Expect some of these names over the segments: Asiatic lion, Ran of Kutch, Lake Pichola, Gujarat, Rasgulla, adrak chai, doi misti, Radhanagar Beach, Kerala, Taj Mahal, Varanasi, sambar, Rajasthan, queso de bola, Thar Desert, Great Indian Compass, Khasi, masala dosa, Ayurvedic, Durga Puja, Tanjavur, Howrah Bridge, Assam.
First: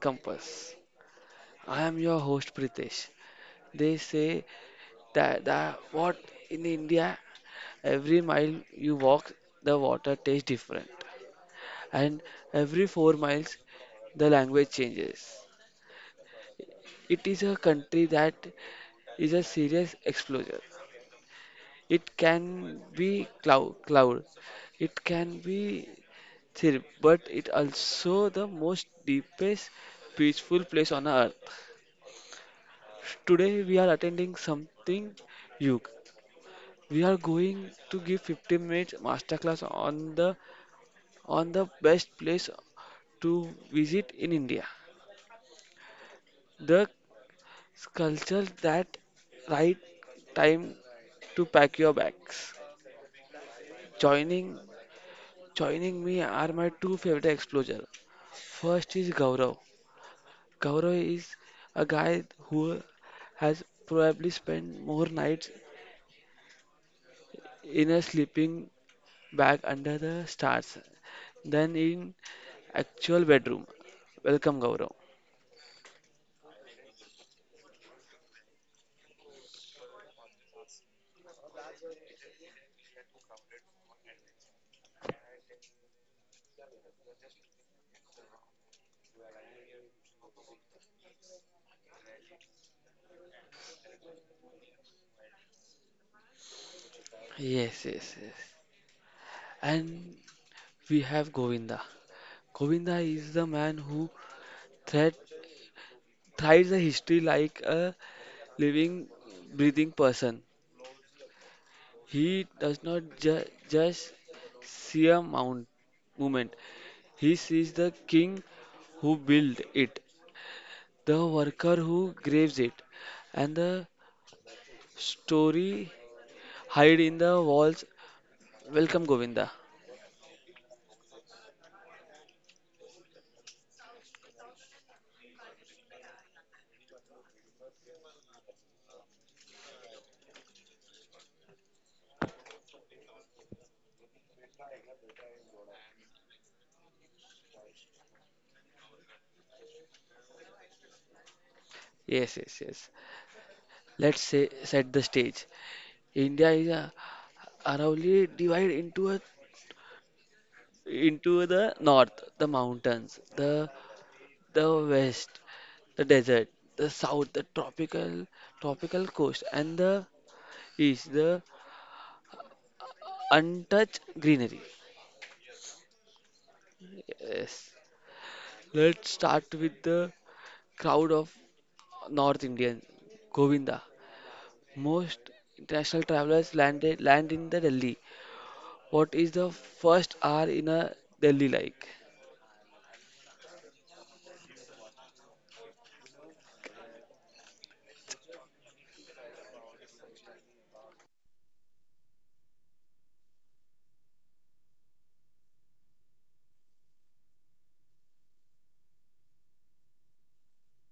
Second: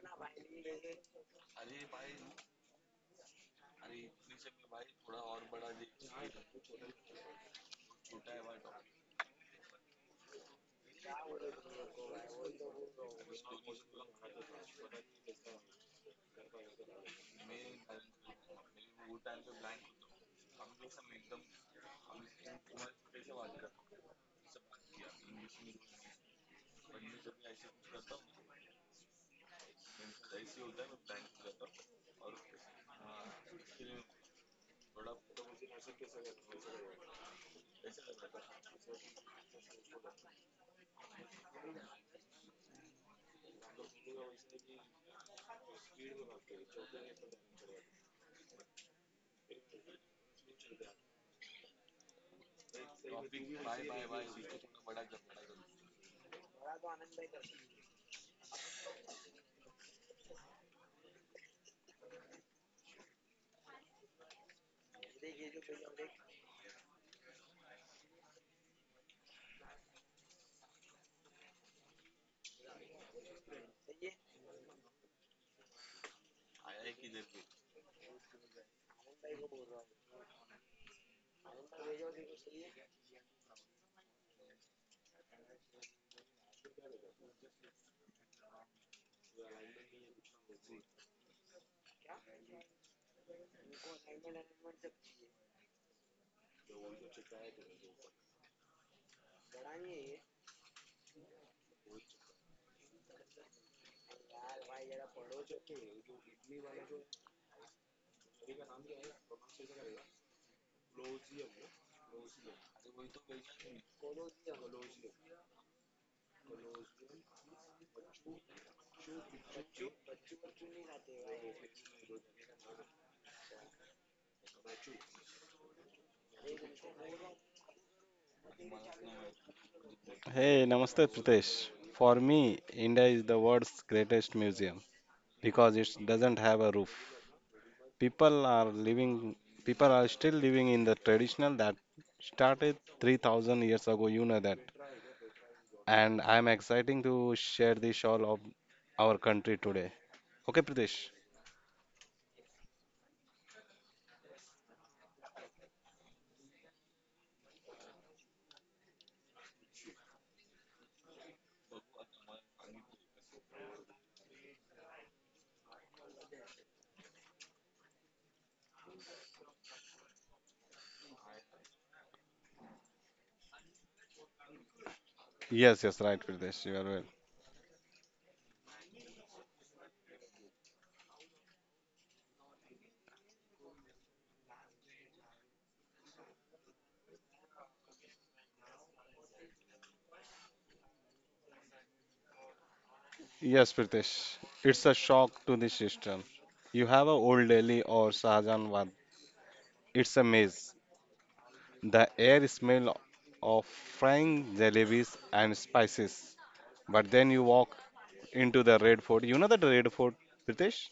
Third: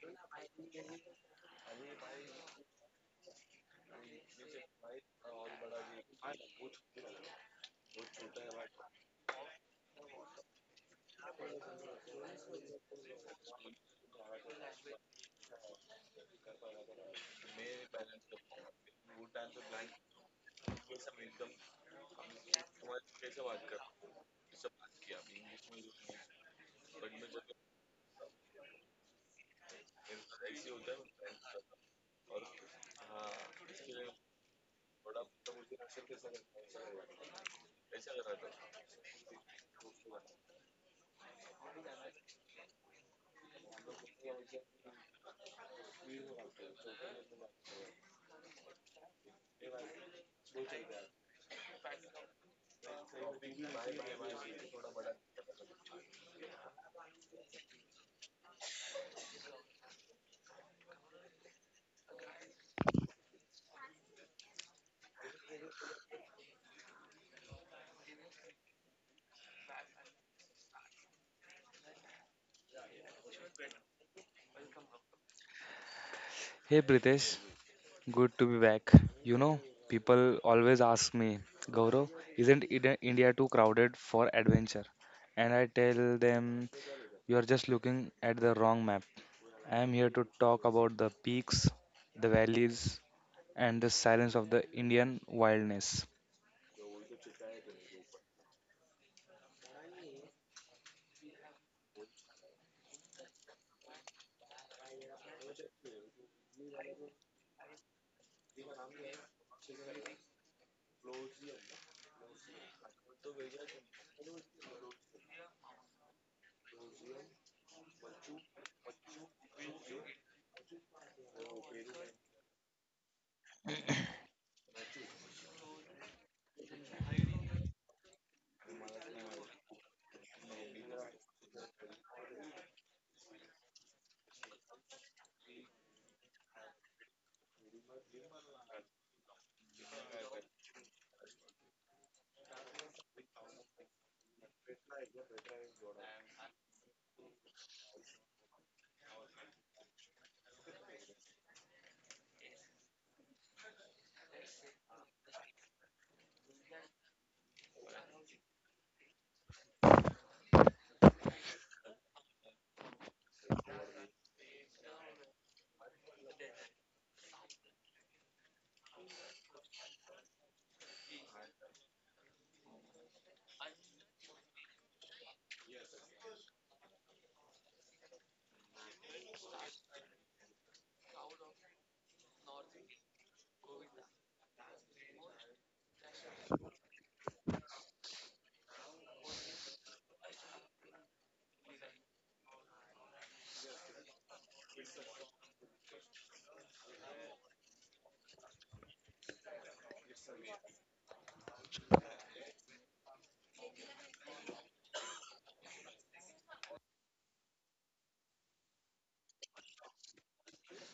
Compass. I am your host, Pritesh. They say that, that what in India, every mile you walk, the water tastes different, and every 4 miles, the language changes. It is a country that is a serious exposure. It can be cloud. It can be thirp, but it also the most deepest peaceful place on earth. Today we are attending something Yug. We are going to give 15 minutes masterclass on the best place to visit in India. The culture that right time to pack your bags. Joining joining me are my two favorite explorers. First is Gaurav. Gaurav is a guy who has probably spent more nights in a sleeping bag under the stars than in actual bedroom. Welcome, Gaurav. Hey Pritesh, good to be back. You know, people always ask me, Gaurav, isn't India too crowded for adventure? And I tell them, you're just looking at the wrong map. I am here to talk about the peaks, the valleys, and the silence of the Indian wilderness. Yes, yes, yes. And we have Govinda. Govinda is the man who thread, thrives a history like a living, breathing person. He does not just see a mount, movement. He sees the king who built it, the worker who graves it, and the story hide in the walls. Welcome, Govinda. Hey, Namaste Pritesh. For me, India is the world's greatest museum because it doesn't have a roof. People are living, people are still living in the traditional that started 3,000 years ago, you know that. And I'm exciting to share the shawl of our country today. Okay, Pritesh? Yes, yes, yes. Let's say, set the stage. India is aroundly divided into into the north, the mountains, the west, the desert, the south, the tropical coast, and the east, the untouched greenery. Yes, yes, right, Pritesh. You are well. Yes. Let's start with the crowd of North Indians. Govinda, most international travelers landed land in the Delhi. What is the first hour in a Delhi like? Yes, Pritesh. It's a shock to the system. You have a old Delhi or Shahjahanabad. It's a maze. The air smell of frying jalebis and spices. But then you walk into the Red Fort. You know that Red Fort, Pritesh?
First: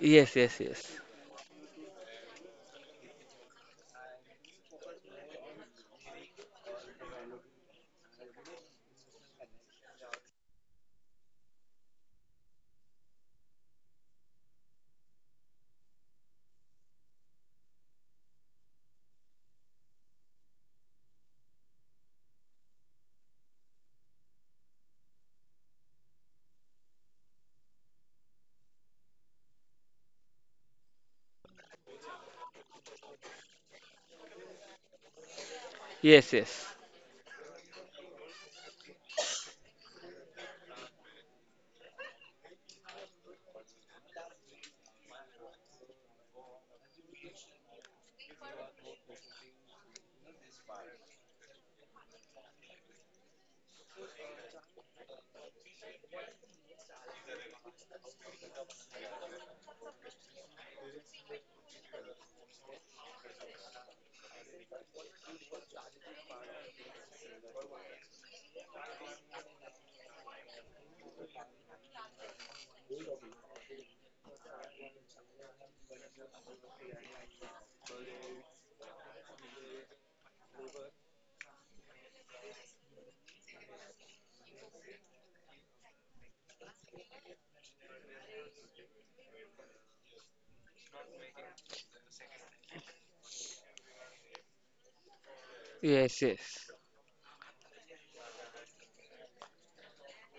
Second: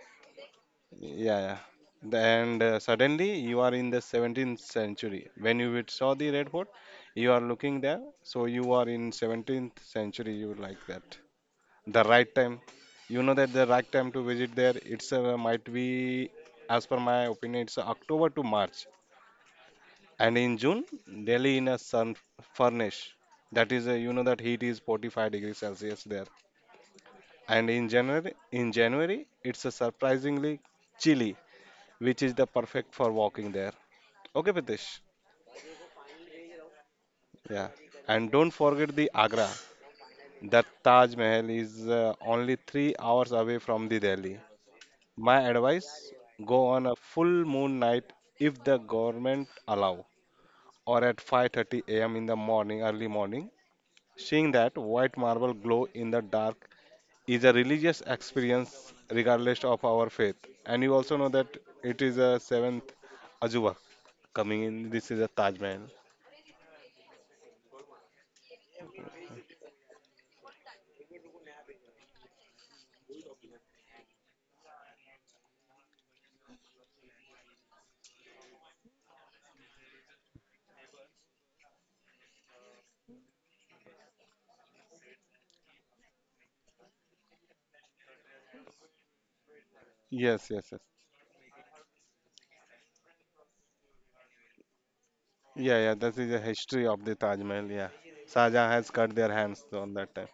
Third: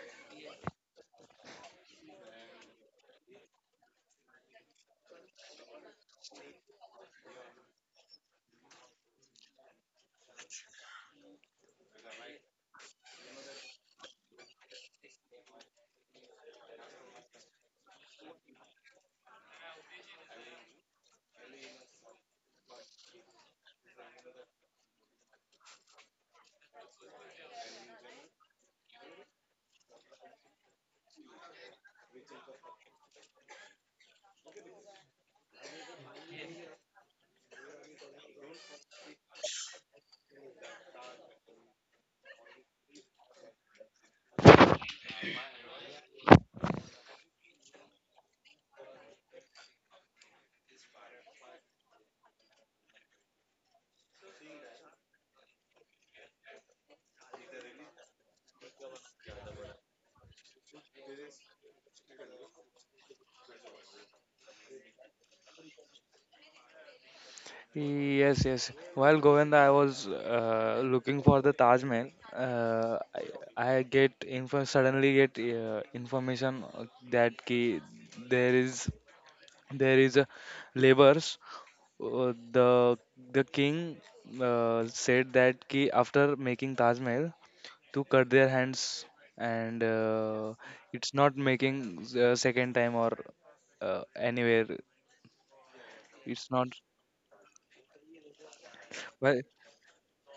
Yes, yes, yes, Yeah, yeah. And suddenly you are in the 17th century. When you would saw the Red Fort, you are looking there. So you are in 17th century. You like that. The right time. You know that the right time to visit there. It's might be, as per my opinion, it's October to March. And in June, Delhi in a sun furnash. That is, you know that heat is 45 degrees Celsius there. And in January, it's a surprisingly chilly, which is the perfect for walking there. Okay, Pritesh? yes, yes, Yeah. And don't forget the Agra. That Taj Mahal is only 3 hours away from the Delhi. My advice: go on a full moon night if the government allow, or at 5:30 a.m. in the morning, early morning, seeing that white marble glow in the dark is a religious experience regardless of our faith. And you also know that it is a seventh Ajuba coming in. This is a Taj Mahal. Yes, yes. While Govinda, I was looking for the Taj Mahal. Uh, I get info suddenly get information that ki there is there is a labors. The king said that ki after making Taj Mahal to cut their hands and Yes, yes, yes. it's not making second time or anywhere. Yeah, yeah, yes, this is a It's not. yes, history of the Taj Mahal. Yeah. Saja has cut their Well. hands on that time.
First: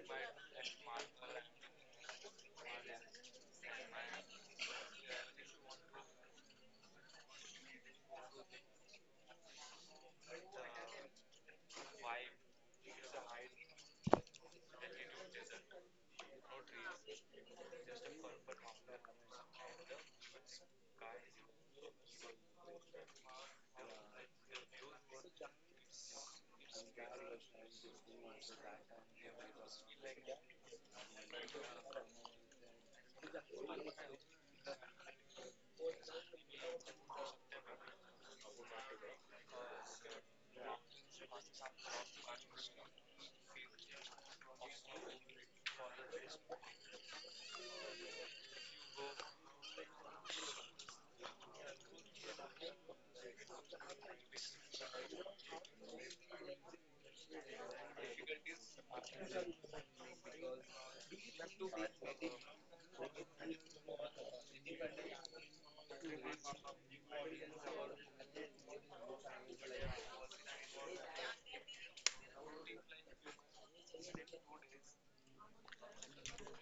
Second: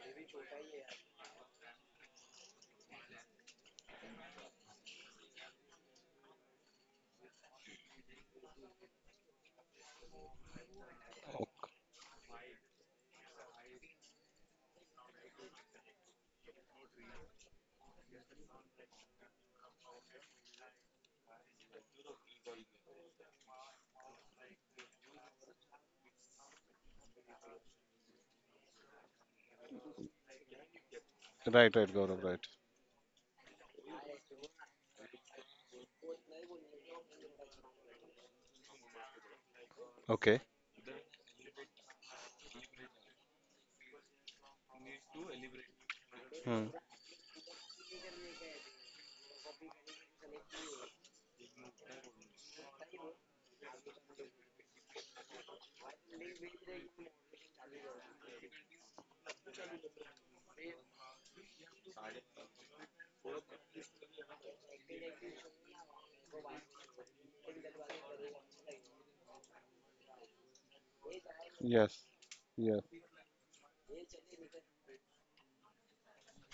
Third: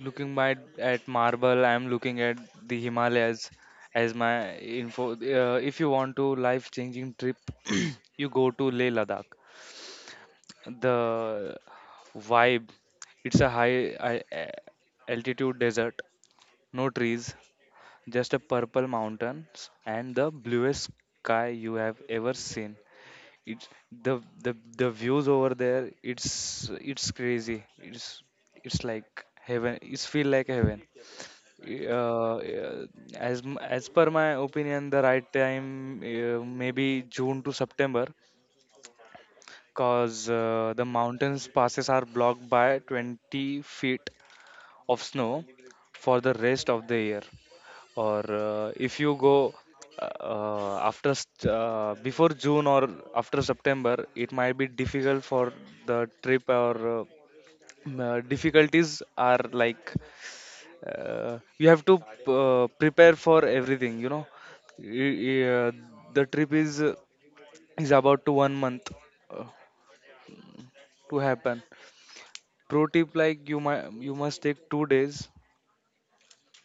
Looking my, at marble, I'm looking at the Himalayas as my info. If you want to life-changing trip, you go to Leh Ladakh. Okay. The vibe, it's a high altitude desert, no trees, just a purple mountains and the bluest sky you have ever seen. It's the views over there. It's crazy. It's like heaven. It's feel like heaven. Uh, Right, yeah, right, Gaurav, right. uh, as as per my opinion, the right time maybe June to September, cause Okay. The mountains passes are blocked by 20 feet of snow for the Hmm. rest of the year or if you go before june or after september it might be difficult for the trip or difficulties are like you have to prepare for everything, you know. Y- y- uh, the trip is about to 1 month uh, to happen. Yes, Pro yes. tip, like, you might you must take 2 days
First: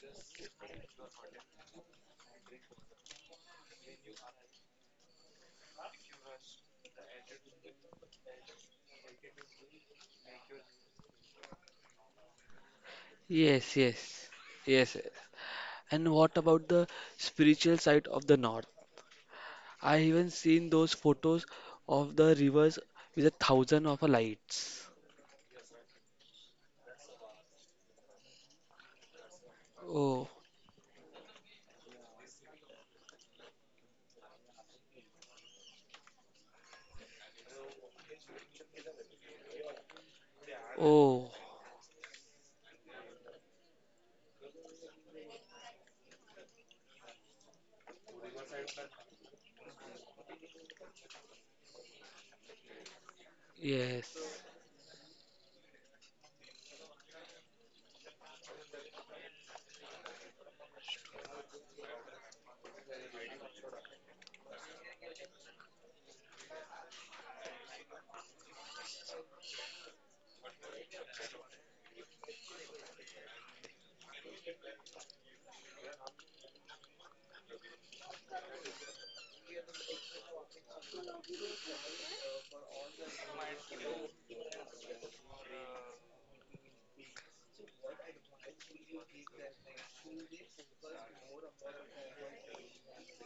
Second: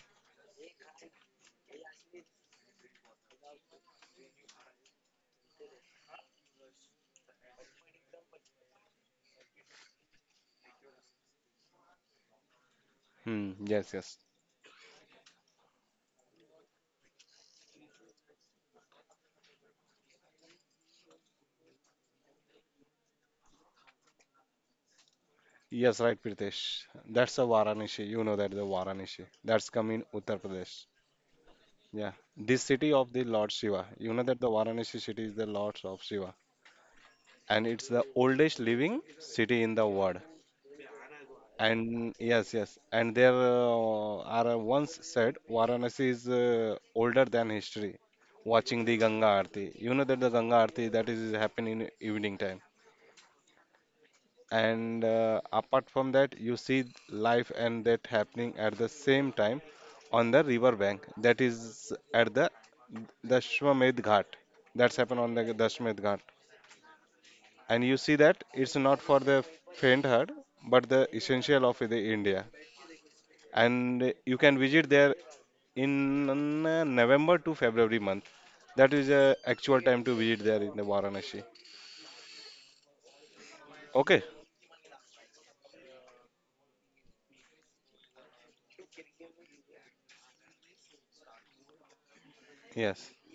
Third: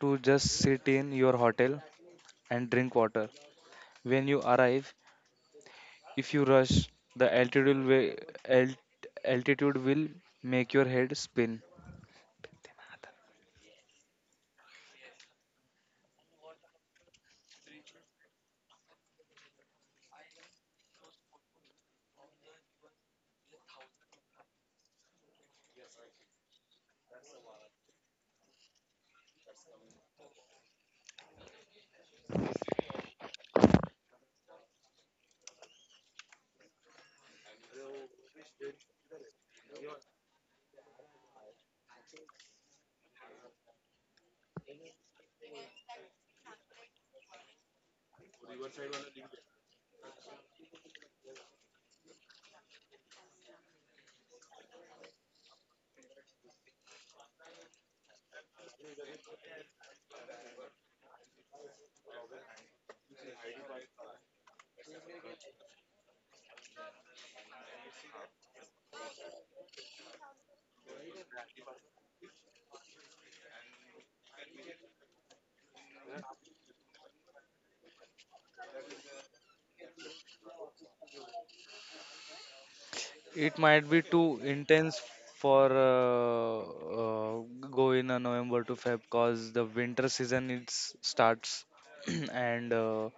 to just sit in your hotel and drink water. When you arrive, if you rush, the altitude will, alt, altitude will make your head spin. Hmm. yes, Yes, yes. yes, yes, yes. And what about the spiritual side of the North? I even seen those photos of the rivers with a thousand of lights. Yes, right, Pritesh. That's a Varanasi. You know that the Varanasi. That's coming Oh, Uttar Pradesh. Yeah, this city of the Lord Shiva. You know that the Varanasi city is the Lord of Shiva, and it's the oldest living city in the world. oh, And yes, yes, and there are once said Varanasi is older than history. Watching the Ganga Aarti, you know that the Ganga Aarti that is happening in evening time. yes, And apart from that, you see life and death happening at the same time on the river bank that is at the Dashwamedh Ghat. That's happened on the Dashwamedh Ghat. And you see that it's not for the faint heart, but the essential of the India. And you can visit there in November to February month. That is the actual time to visit there in the Varanasi. It Okay. might be too intense for go in a November to Feb because the winter season it starts and Yes.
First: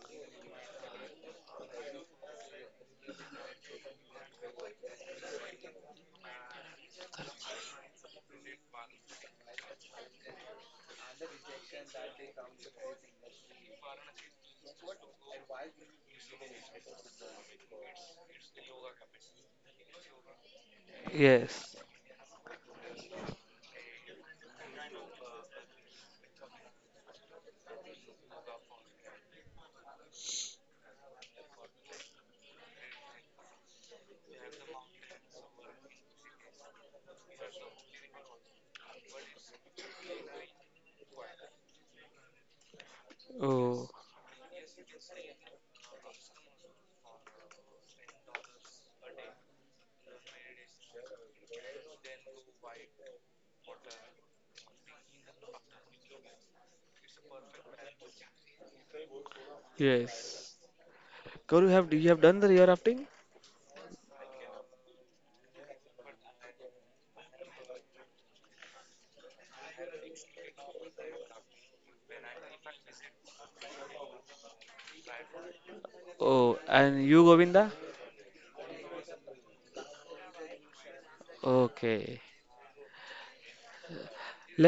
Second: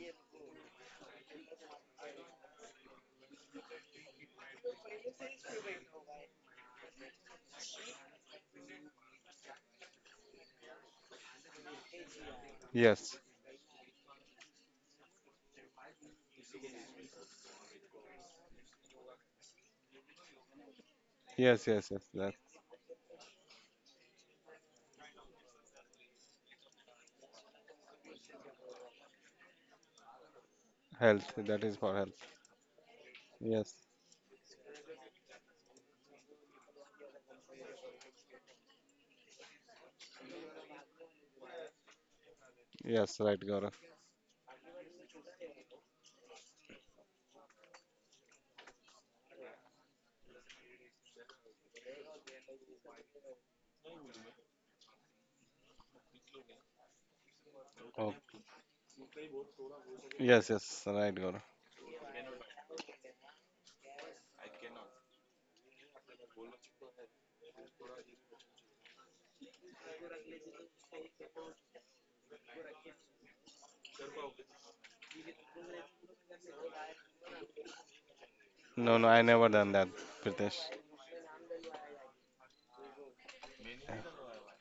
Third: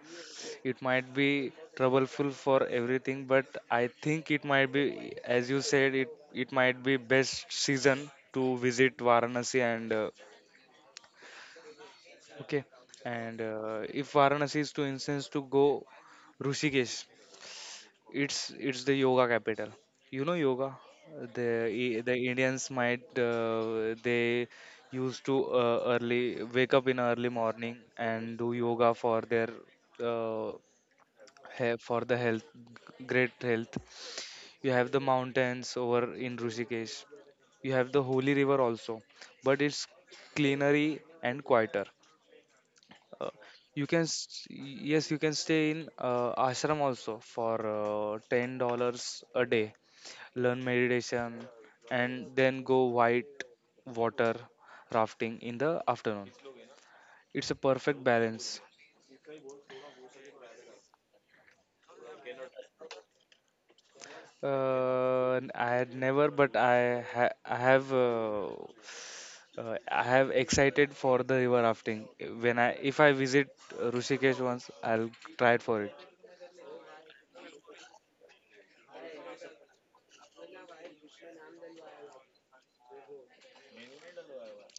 it might be troubleful for everything. But I think it might be, as you said, it might be best season to visit Varanasi and okay, Yes. and if Varanasi is to instance to go Rishikesh, it's the yoga capital. You know yoga. The Yes. yes. Yes. Yes. the That Indians might they used to early wake up in early morning and do yoga for their uh, health. That is for for the health. health, great health. Yes. You have the mountains over in Rishikesh. You have the holy river also, but it's cleanery and quieter. uh, Yes. Right, you Gaurav. Oh, can yes you can stay in ashram also for $10 a day, learn meditation and then go white water rafting in the afternoon. It's a perfect Oh. balance. Yes. yes. Yes. Right, Gaurav. Karu, have you have done the rear rafting? uh, I had never, but I have uh, I have excited for the river rafting when I if I visit rishikesh, once I'll try it for it. Oh, and you, Govinda? No, no, I never done that, Pritesh. Okay.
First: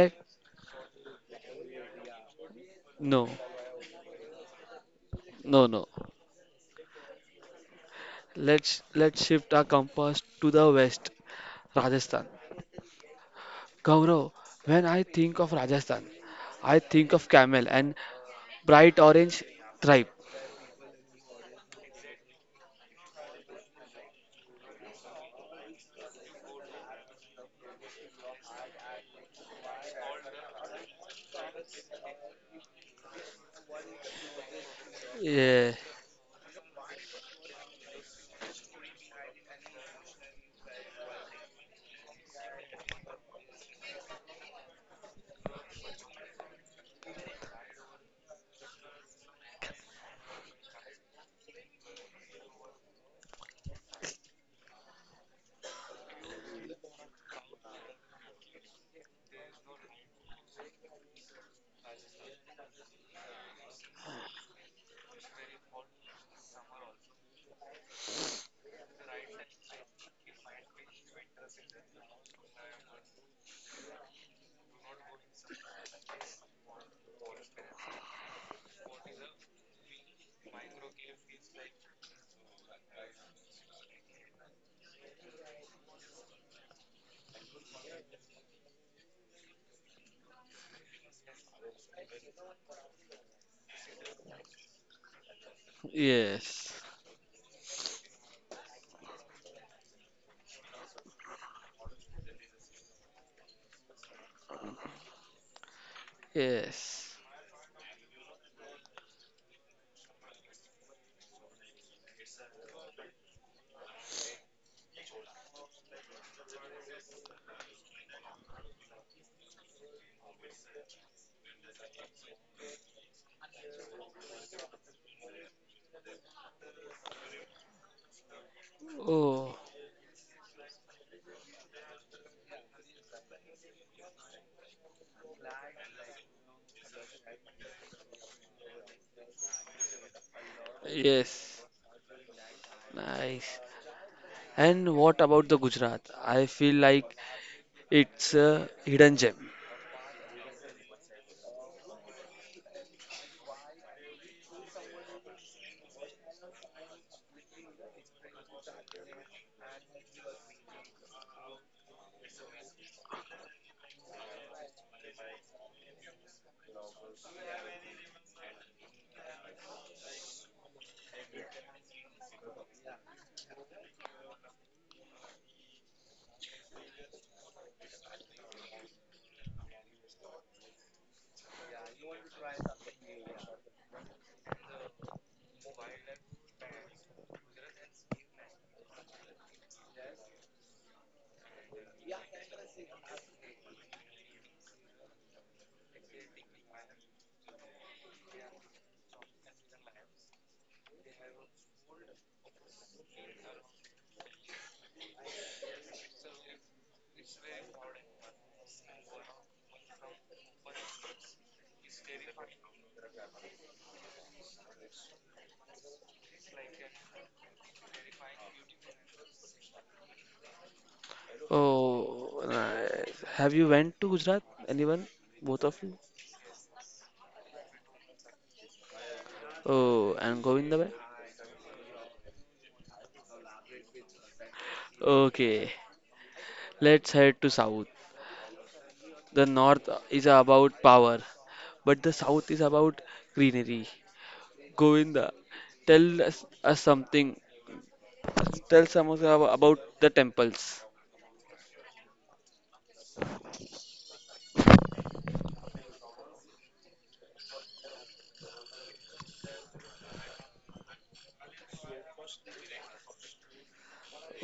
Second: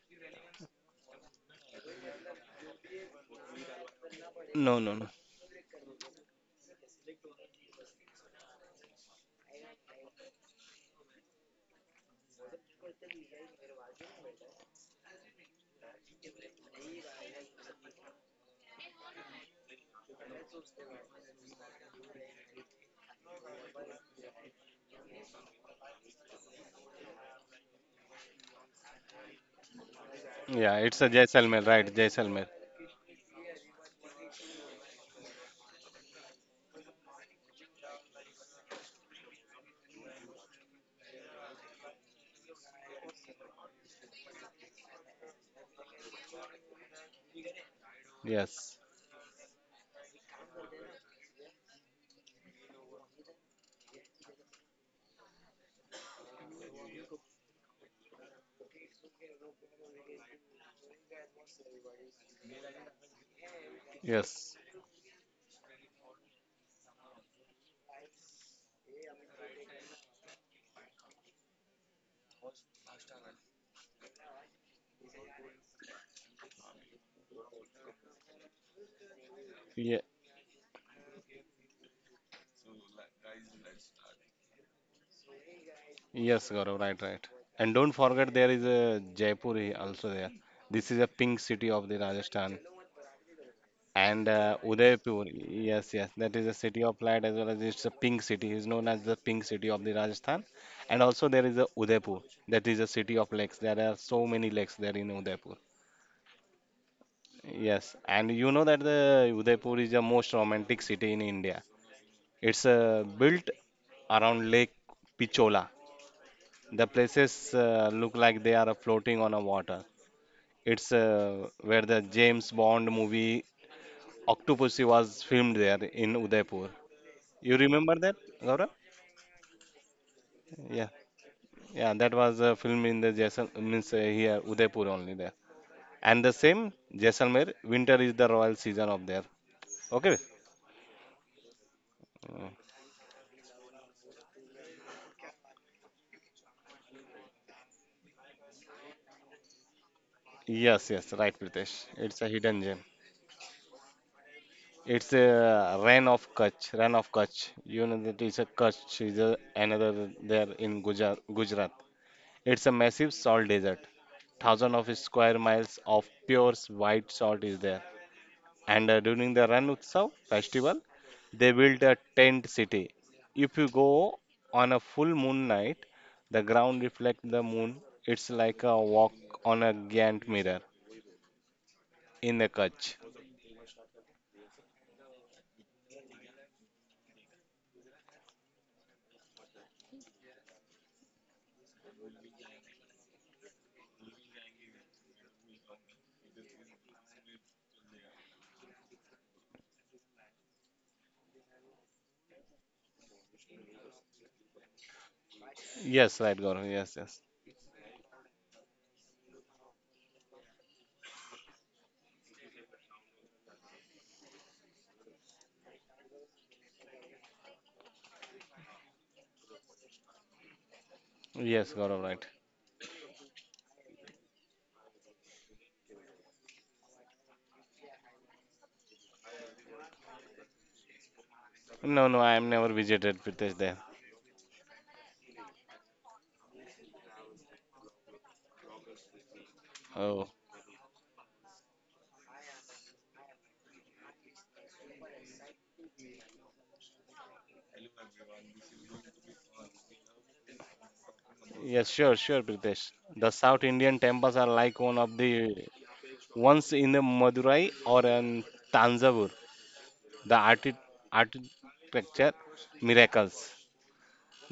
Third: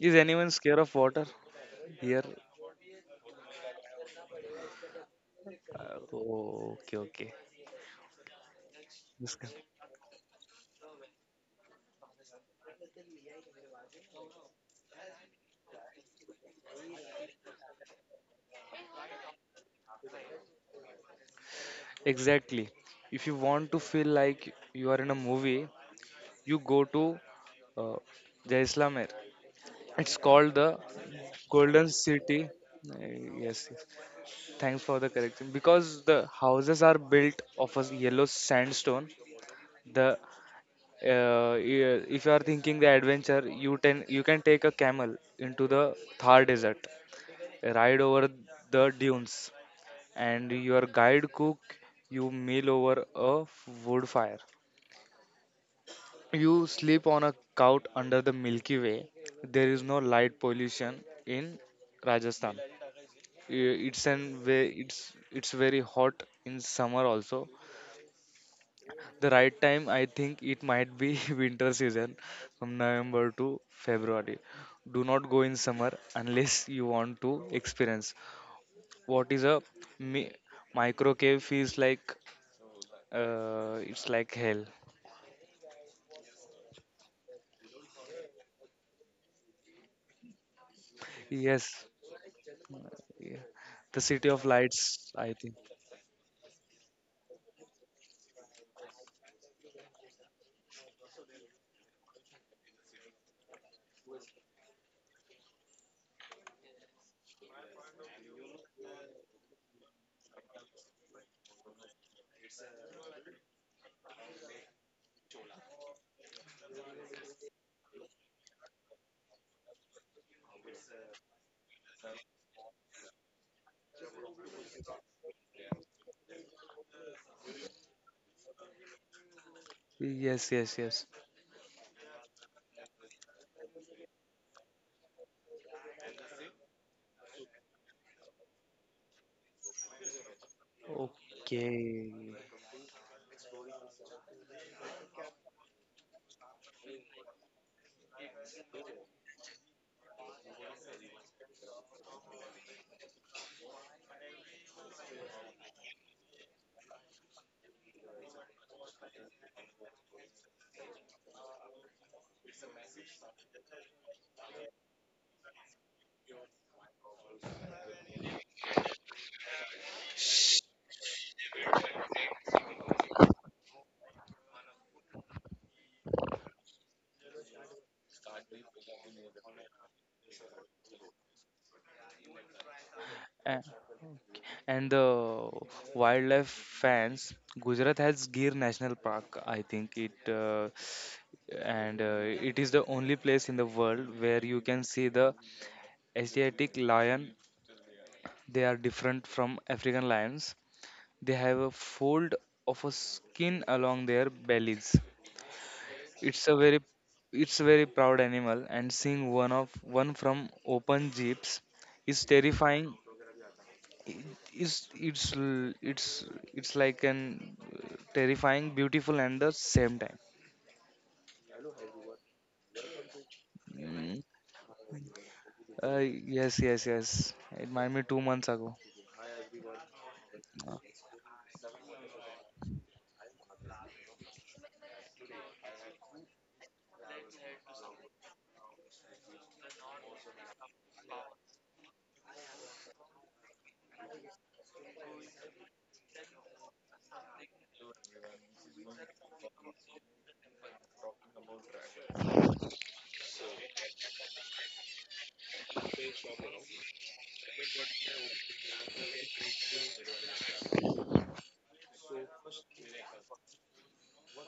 Is anyone scared of water here? no, No, no, no. no, no. Oh, okay, okay. Let's This can- shift our compass to the west, Rajasthan. Gaurav, when I think of Rajasthan, I think of camel and bright orange tribe. Exactly. If you want to feel like you are in a movie, you go to uh, Jaisalmer. It's Yeah, called it's the a Jaisalmer, right? Golden Jaisalmer. City. Uh, yes, yes. Thanks for the Yeah, correction. Because the houses are built of a yellow sandstone. The if you are thinking the adventure, you can take a camel into the Thar Desert, ride over Yes, the dunes, and your guide cook you meal over a wood fire. You sleep on a couch under the Milky Way. There is no light pollution in Rajasthan. It's an way yes, it's very hot in summer also. The right time I think it might be winter season from November to February. Do not go in summer unless you want to experience what is a yeah, mi- micro cave feels like. It's like hell. yes, Gaurav, right, right. And don't forget there is a Jaipur also there. This is a pink city Yes, of the Rajasthan. yeah. The And City of uh, Lights, Udaipur, I think. yes, yes, that is a city yes, of light as well as it's a pink city. It's known as the pink city of the Rajasthan. And also there is a Udaipur, that is a city of lakes. There are so many lakes there in Udaipur. yes. Yes, and you know that the Udaipur is the most romantic city in India. It's built around Lake Pichola. The places look like they are floating on a water. It's where the James Bond movie Octopussy was filmed there in Udaipur. You remember that, Gaurav? Oh, Yes, yes, Yeah, yes. yeah, that was a film in the Jaisal means here Udaipur only there. And the same Jaisalmer, winter is the royal season of there. Okay. yes. Okay. Nice. And what about the Gujarat? I feel like it's a hidden gem. Yes, yes, right, Pritesh. It's a hidden gem. It's a Ran of Kutch. Ran of Kutch. You know that it's a Kutch. Is a, another there in Gujarat. It's a massive salt desert. Thousand of square miles of pure white salt is there. And during the Ran Utsav festival, they built a tent city. If you go on a full moon night, the ground reflects the moon. It's like a walk on a giant mirror in the Kutch. A- And the wildlife fans, Gujarat has Gir National Park, I think it, and it is the only place in the world where you can see the Asiatic lion. They are different from African lions. They have a fold of a skin along their bellies. Yes, right, It's a Gaurav. very Yes, yes. it's a very proud animal, and seeing one of one from open jeeps is terrifying. It- it's l- It's like an terrifying, beautiful and the same time. Yes, Gaurav, right. Oh, nice. Have you went to Mm, Gujarat? Anyone? Both of Uh, you? yes, yes, yes. It might me 2 months ago. Oh, and Uh, Govindabhai? No, no, I am never visited Pritesh there. Okay, let's head to south. The north Oh, is about power, but the south is about greenery. Govinda, tell us something. Tell something about the temples. yes, sure, sure, Pritesh. The South Indian temples are like one of the ones in the Madurai or in Tanjavur. The architecture miracles.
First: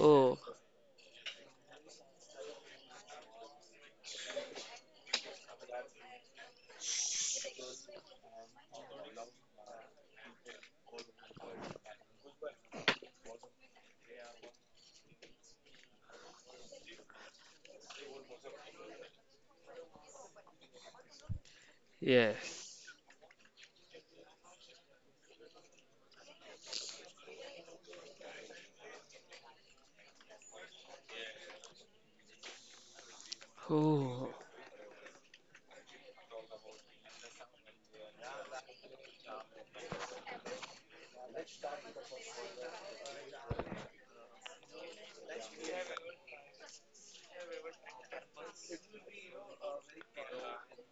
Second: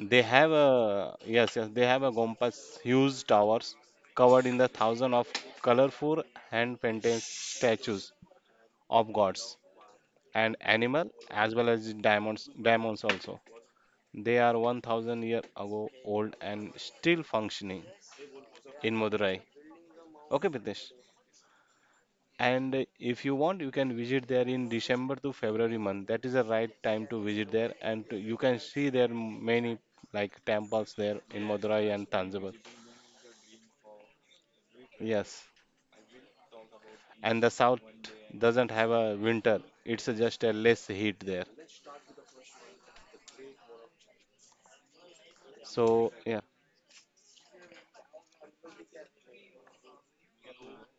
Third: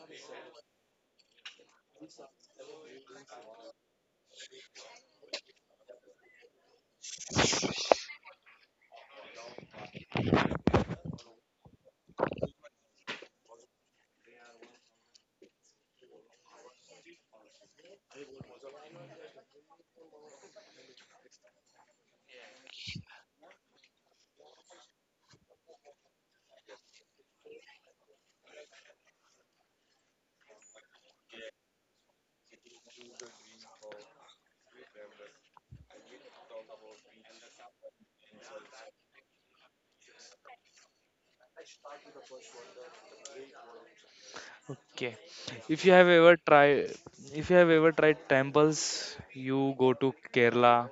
They have a Yes, yes. They have a Gompas huge towers covered in the thousand of colorful hand painted statues of gods and animal as well as diamonds also. They are 1,000 year ago old and still functioning in Madurai. Okay, Pritesh. And yes. uh, if you want, you can visit there in December to February month. That is the right time to visit there, and you can see there many like temples there in Madurai and Tanjavur. Oh, Yes, and the south doesn't have a winter. It's just a less heat there. Okay. If you So have yeah, ever tried, If you have ever tried temples, you go to Kerala.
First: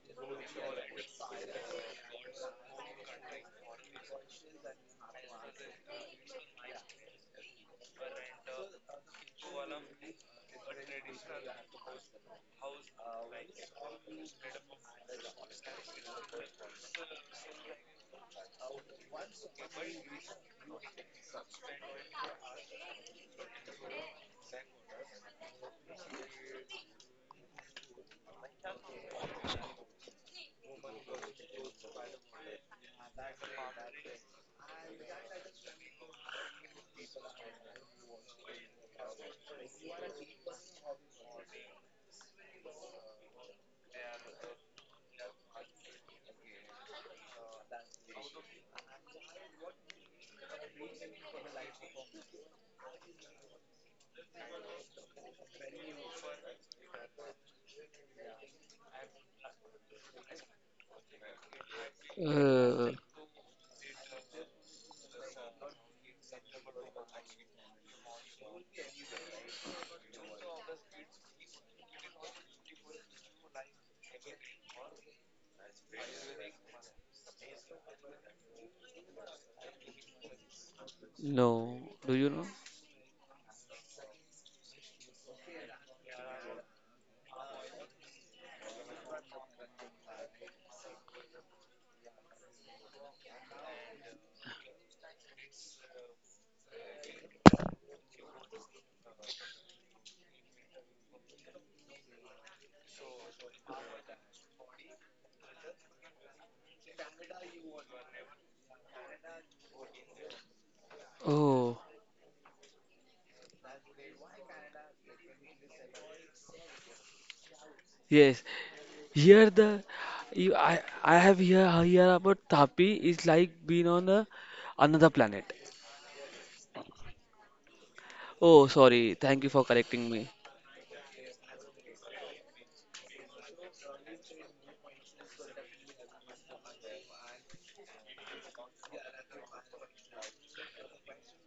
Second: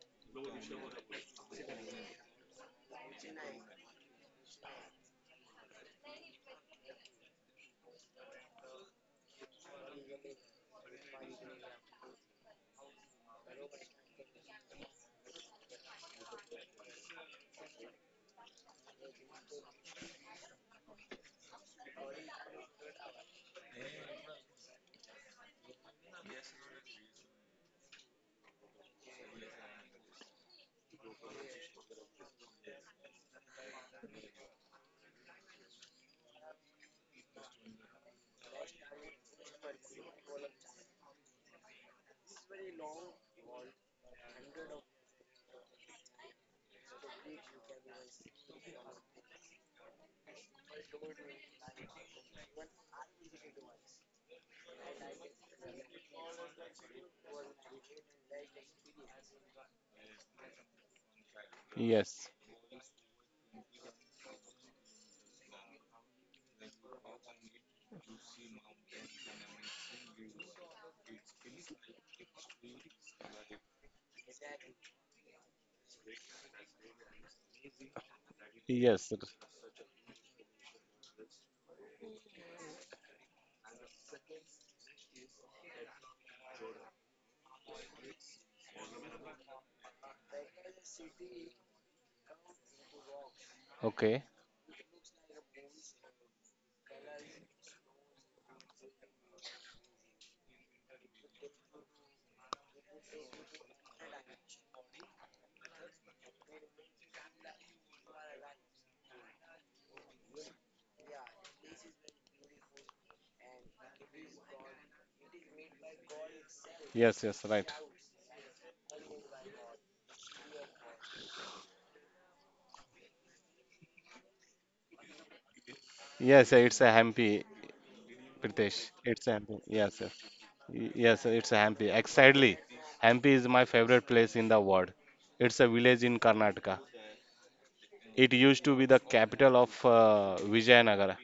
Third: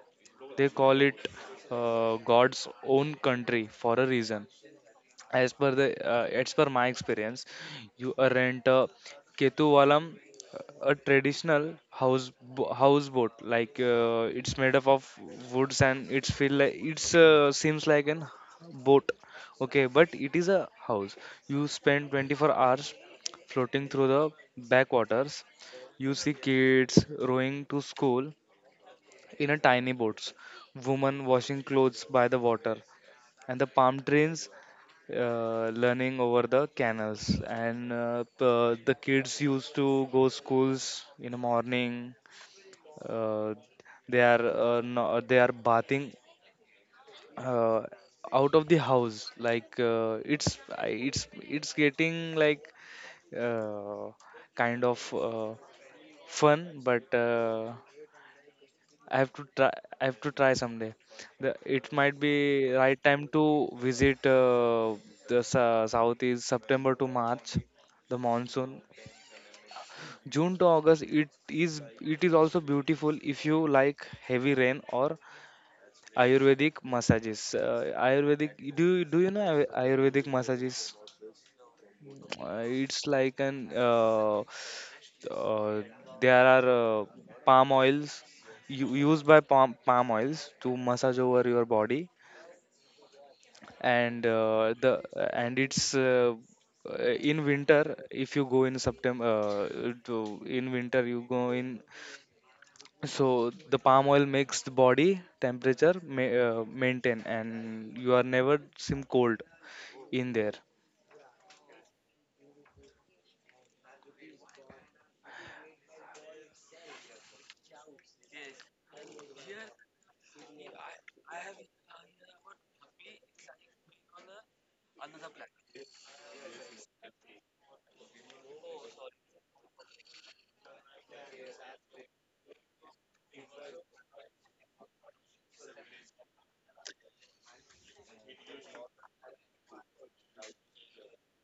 They call it God's own country for a reason. As per the as per my experience, you rent a ketuvalam, uh, a traditional houseboat, like, it's made up of woods and it's feel like it's seems like an boat, okay, but it is a house. You spend 24 hours floating through the backwaters. You see kids rowing to school in a tiny boats, women washing clothes by the water, and the palm trees learning over the canals, and the kids used to go schools in the morning. Uh, they are No, they are bathing uh, out of the house, like, it's getting like uh, kind of fun, but I have to try. I have to try someday. The, it might yes, be uh, right time to visit the s- south is September to March, the monsoon. June to August. It is. It is also beautiful if you like heavy rain or Ayurvedic massages. Ayurvedic. yes. Do you know Ayurvedic massages? no. Do you know? It's like an. Uh, there are palm oils used by palm oils to massage over your body, Okay, and the and it's in winter if you go in september in winter you go in, so the palm oil makes the body temperature maintain, and you are never seem cold in there. Oh, yes, yes, right. yes. Here the you, I have here about Tapi is like being on a, another planet. Yes, it's a Hampi, Oh, Pritesh. sorry. It's a Thank you for Hampi. correcting Yes, yes. me. Yes, it's Hampi. Hampi is my favorite place in the world. It's a village in Karnataka. It used to be the capital of Vijayanagara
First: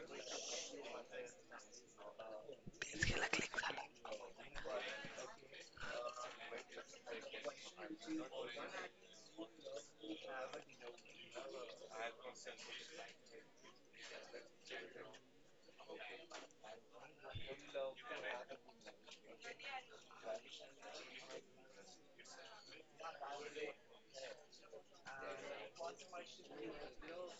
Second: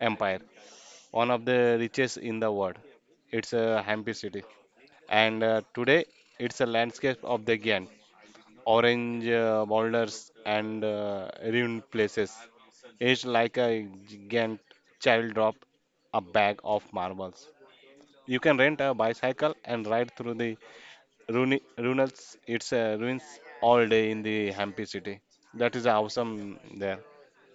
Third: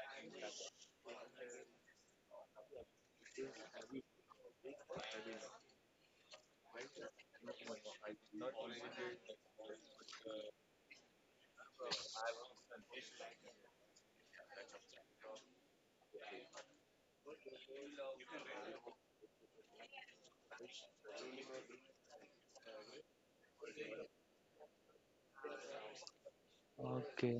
Empire, one of the richest in the world. It's a Hampi city. And today, it's a landscape of the Gyan. Orange boulders and ruined places. It's like a giant child drop a bag of marbles. You can rent a bicycle and ride through the it's ruins all day in the Hampi city. That is awesome there. Okay,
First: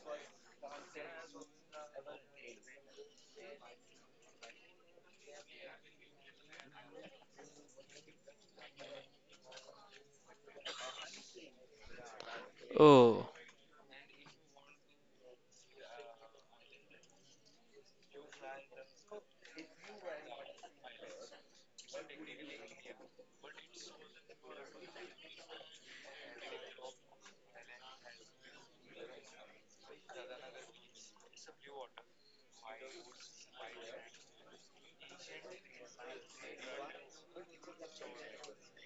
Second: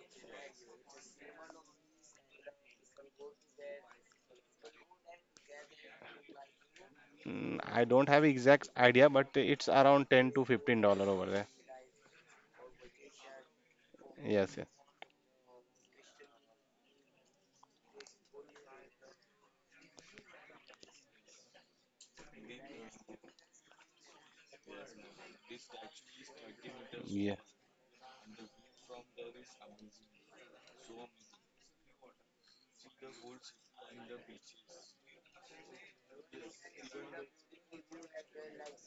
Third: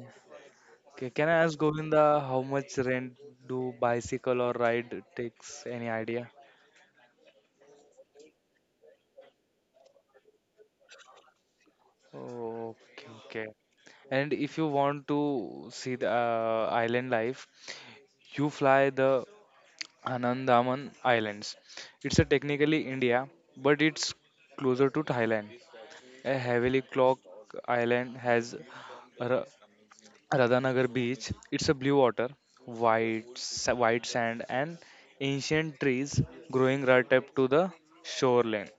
okay, can I ask govinda how much rent do bicycle or ride takes, any idea? I don't have exact idea, but it's around $10 to $15 over there. Okay, Oh, okay. And Yes, if yes. you want to see the island life, you fly the Anandaman Islands. It's a technically India, but it's closer to Thailand. A heavily Yeah. clock island has Ra- Radhanagar Beach. It's a blue water, white sand, and ancient trees growing right up to the shoreline.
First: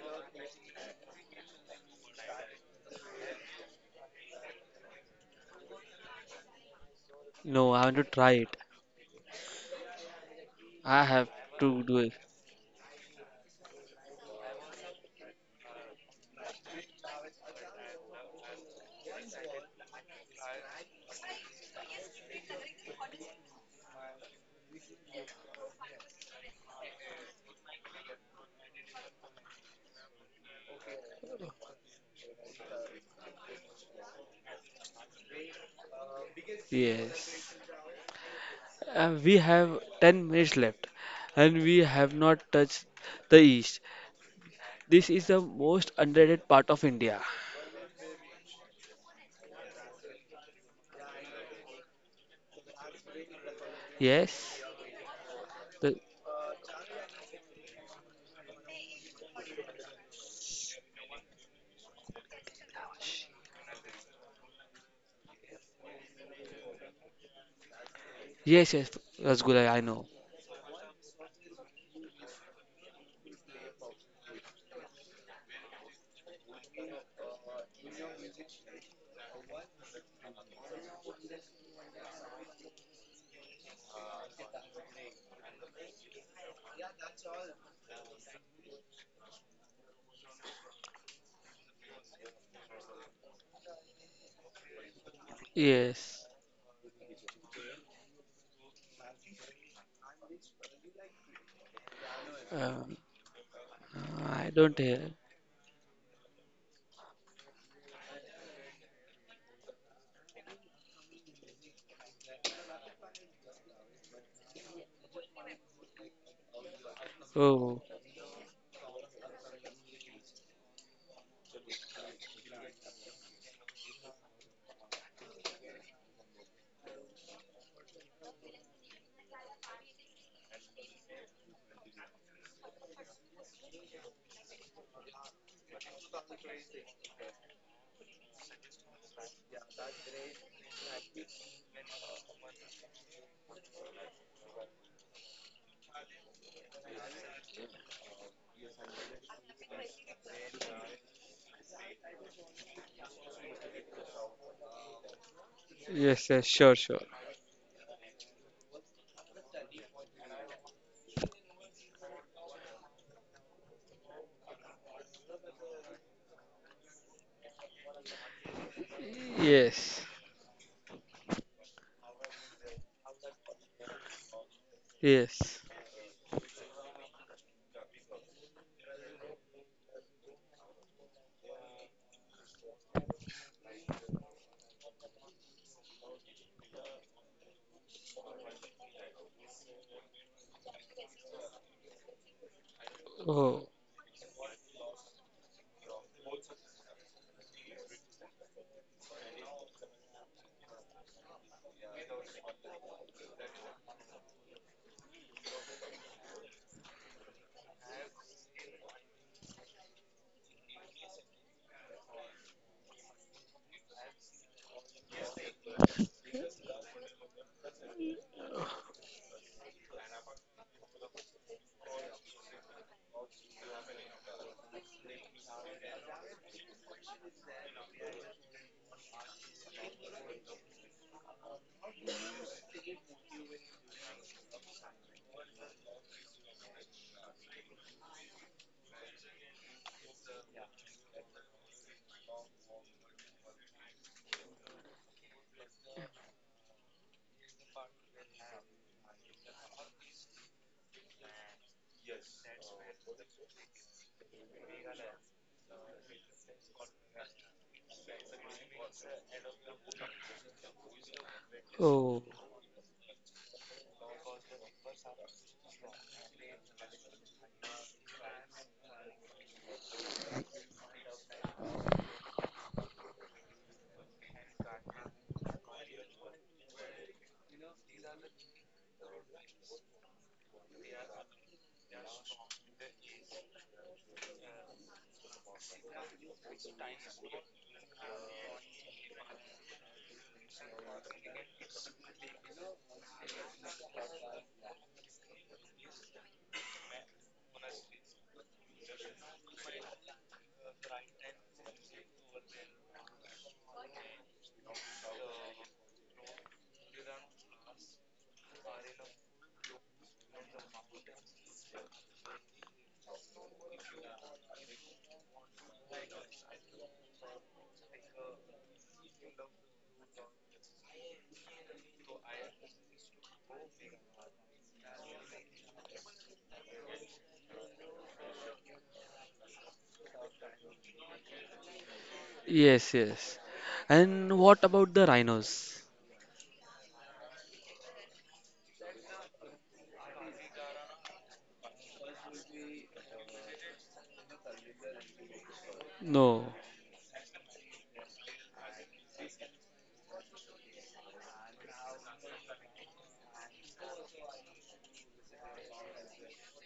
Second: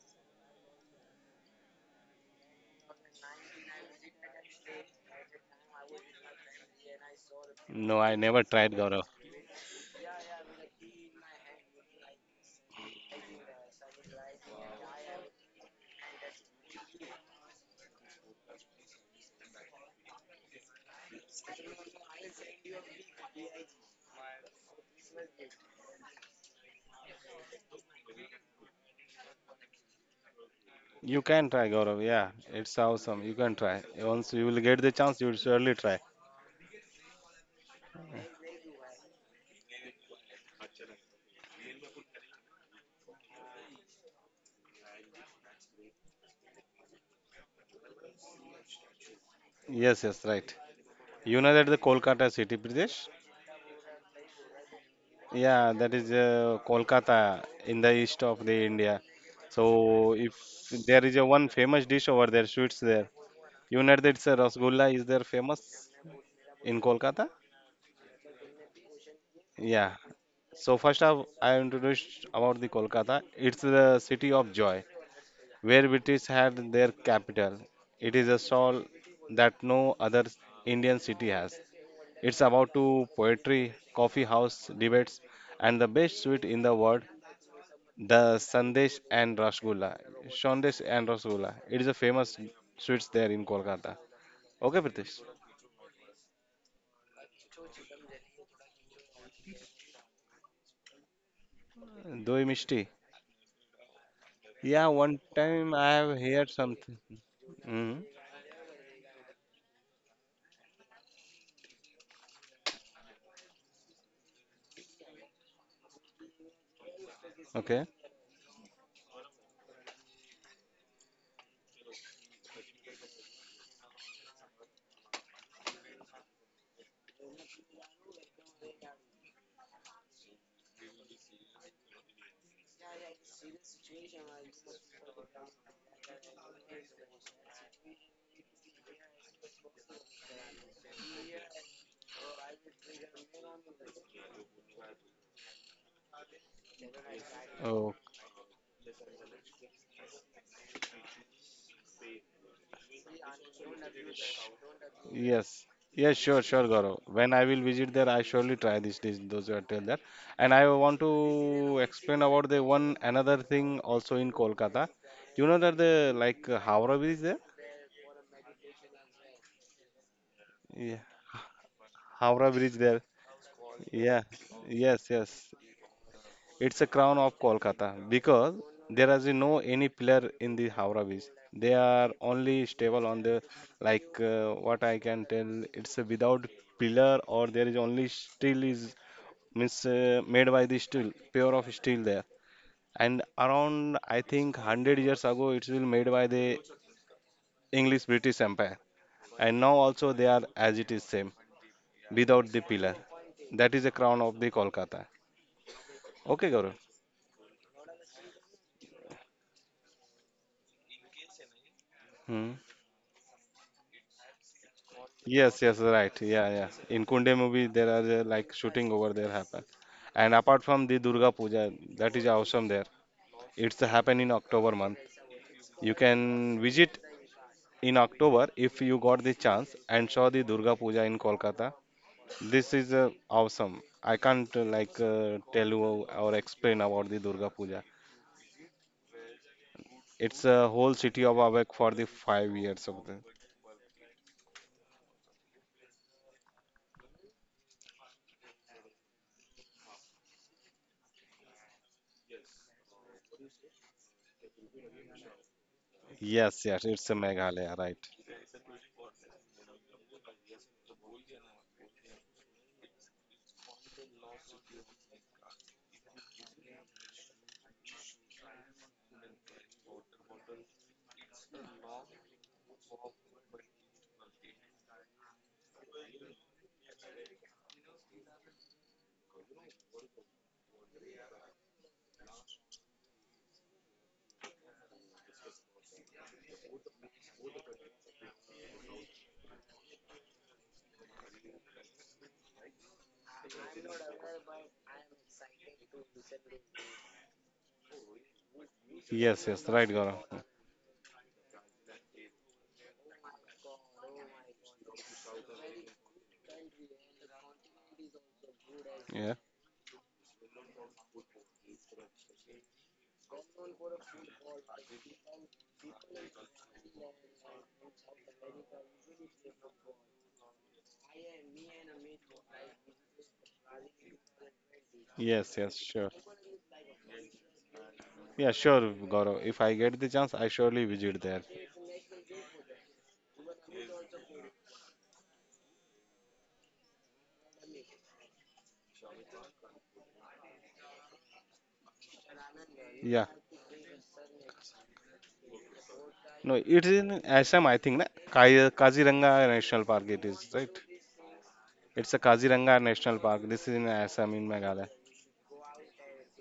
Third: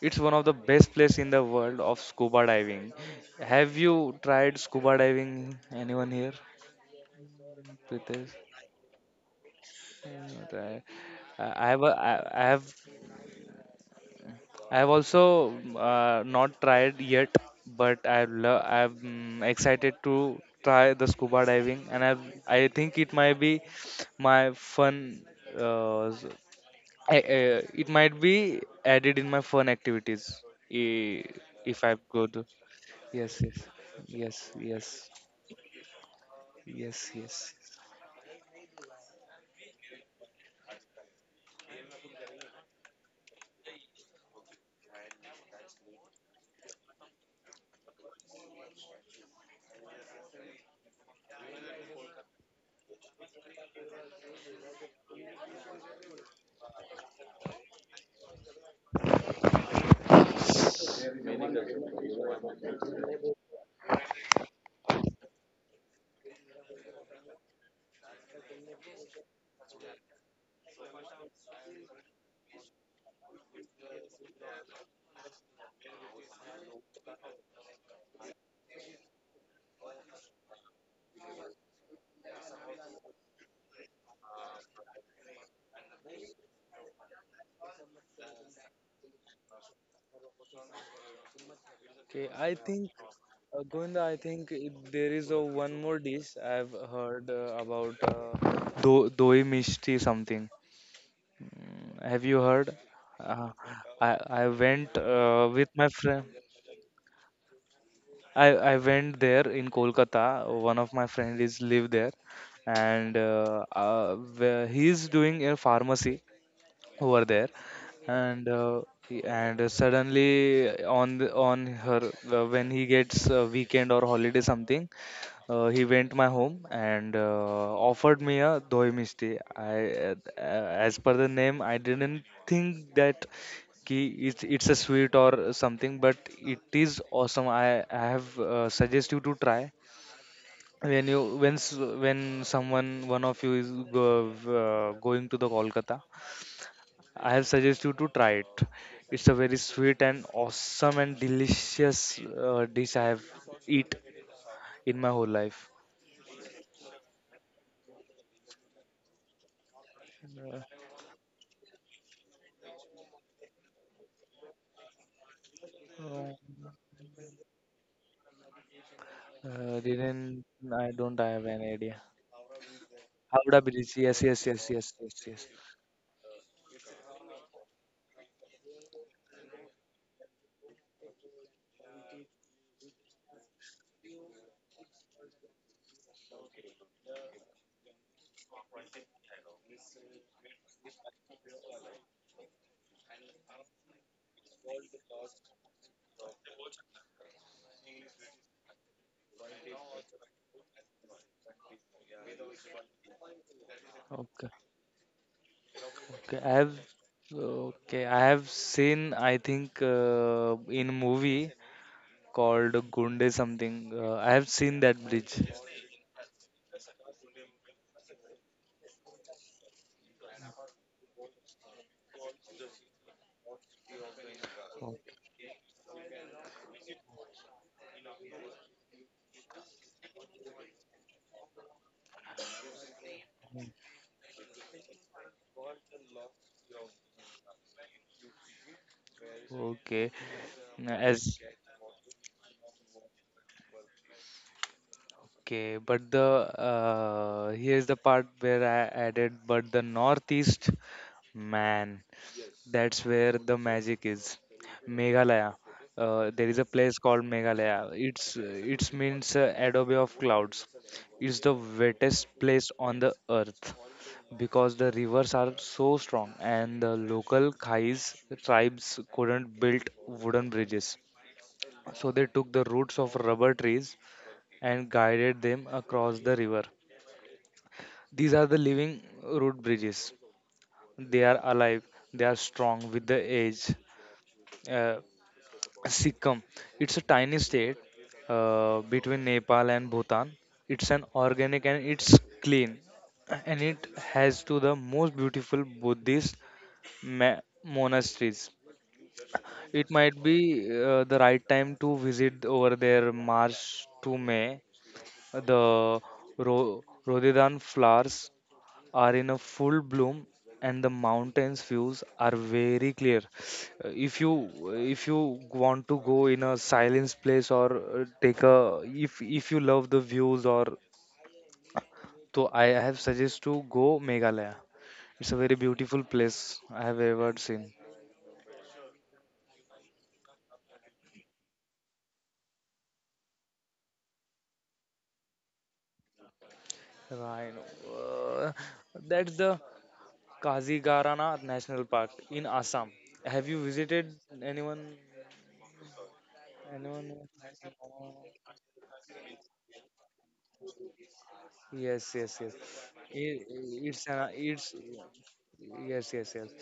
It's one of the best place in the world of scuba diving. Have you tried scuba diving? Anyone here? no, I want No, to I try Pritesh? never it. tried Gaurav. Uh, I have I to do it. I have. I have also not tried yet, but I love. I'm mm, excited to try the scuba diving, and I think it might be my fun. Uh, s- it might be added in my fun activities. i- You can try if I Gaurav. go Yeah, to. it's awesome. You Yes, can yes, try. Once yes, you will get yes, the chance, you will surely try. yes, yes. Yes. We have 10 minutes left and we have not touched the east. This is the most underrated part of India. Yes, yes, right. You know that the Kolkata city, Pradesh? Yes. Yeah, The, that is Kolkata in the east of the India. So if there is a one famous dish over there, sweets there. You know that it's a rasgulla is there famous in Kolkata? yes, yes, Rasgulla, I Yeah. know. So first of I introduced about the Kolkata. It's the city of joy, where British had their capital. It is a soul that no other Indian city has. It's about to poetry, coffee house debates, and the best sweet in the world. The Sandesh and Rasgulla. Sandesh and Rasgulla. It is a famous Okay, I sweets think there in Kolkata. Govinda, I Okay, think it, Pritesh. there is a one Yes. more dish I've heard about do doi mishti something. Doi Have you Mishti. Um, heard? Uh, Uh, I I don't Yeah, hear. went one time with I my have friend. heard something. Hmm. I I went there in Kolkata. One of my friend is live there, and where he's doing a pharmacy over there, Oh, Okay. and and suddenly on her when he gets a weekend or holiday something, he went my home and offered me a doi misti. As per the name, I didn't think that ki it's a sweet or something, but it is awesome. I have suggest you to try when you when someone one of you going to the Kolkata. I have suggest you Oh, to try it. It's a very sweet and awesome and delicious dish I have eat in my whole life. yes. Yes, yes, sure, yes, sure, sure, Gaurav. sure. When I will visit there, I surely try this dish, those who are tell that. And I want to explain about the one another thing also in Kolkata. You know that the Uh, like Howrah Bridge there? Yes, didn't I Yeah, don't have an idea. Howrah Bridge there. Havda Bridge. Yes, Yeah, yes, yes, yes, yes, yes, yes. yes. yes. It's a crown of Kolkata because there is no any pillar in the Howrah beach. They are only stable on the like what I can tell. It's a without pillar or there is only steel is means made by the steel, pure of steel there. And Oh, around I think 100 years ago it will made by the English British Empire. And now also they are as it is same without the pillar. That is the crown of Okay, the Kolkata. okay. Okay, I Gaurav. have okay. I have seen. I think in a movie Hmm. called Gunde something. I have seen that bridge. Yes, yes, right. Yeah, yeah. In Kunde movie, there are like shooting over there happen. And apart from the Durga Puja, that is awesome there. It's happen in October month. Okay. You can visit in October if you got the chance and saw the Durga Puja in Kolkata. This is awesome. I can't like tell you or explain about the Durga Puja. Okay. It's a whole city As of awake for the 5 years of the. Okay, but the here's the part where I added, but the northeast, man. That's where the magic is. Meghalaya. There is Yes, a yes, place it's a called Meghalaya, Meghalaya. right? It's means Adobe of clouds. It's the oh, wettest place on the earth because the rivers are so strong and the local Khais tribes couldn't build wooden bridges. So they took the roots of rubber trees and guided them across the river. These are the living root bridges. They are alive, they are strong with the age. Uh, Sikkim. It's a tiny state between Nepal and Bhutan. It's an organic and it's clean, and it has to the most beautiful Buddhist monasteries. Yes, yes, right, It might Gaurav. be the right time to visit over there, March to May. The rhododendron flowers are in Yeah. a full bloom and the mountains views are very clear. Uh, if you if you want to go in a silence place or take a, if you love the views or so, I have suggest to go meghalaya. It's a Yes, very yes, beautiful sure. place I have ever seen. Yeah, sure, Gaurav. If I get the chance, I surely visit there. yes, yes. And what about the rhinos? Rhino. Uh, that's the kazigarana national park in assam. Yeah. Have you visited, anyone? No. No, it is Anonymous. in Assam, I think, na? Kaziranga National Park it is, right? Yes, It's yes, a yes. Kaziranga National I- Park. This is in It's an Assam, in it's, Meghalaya. yes, yes, yes.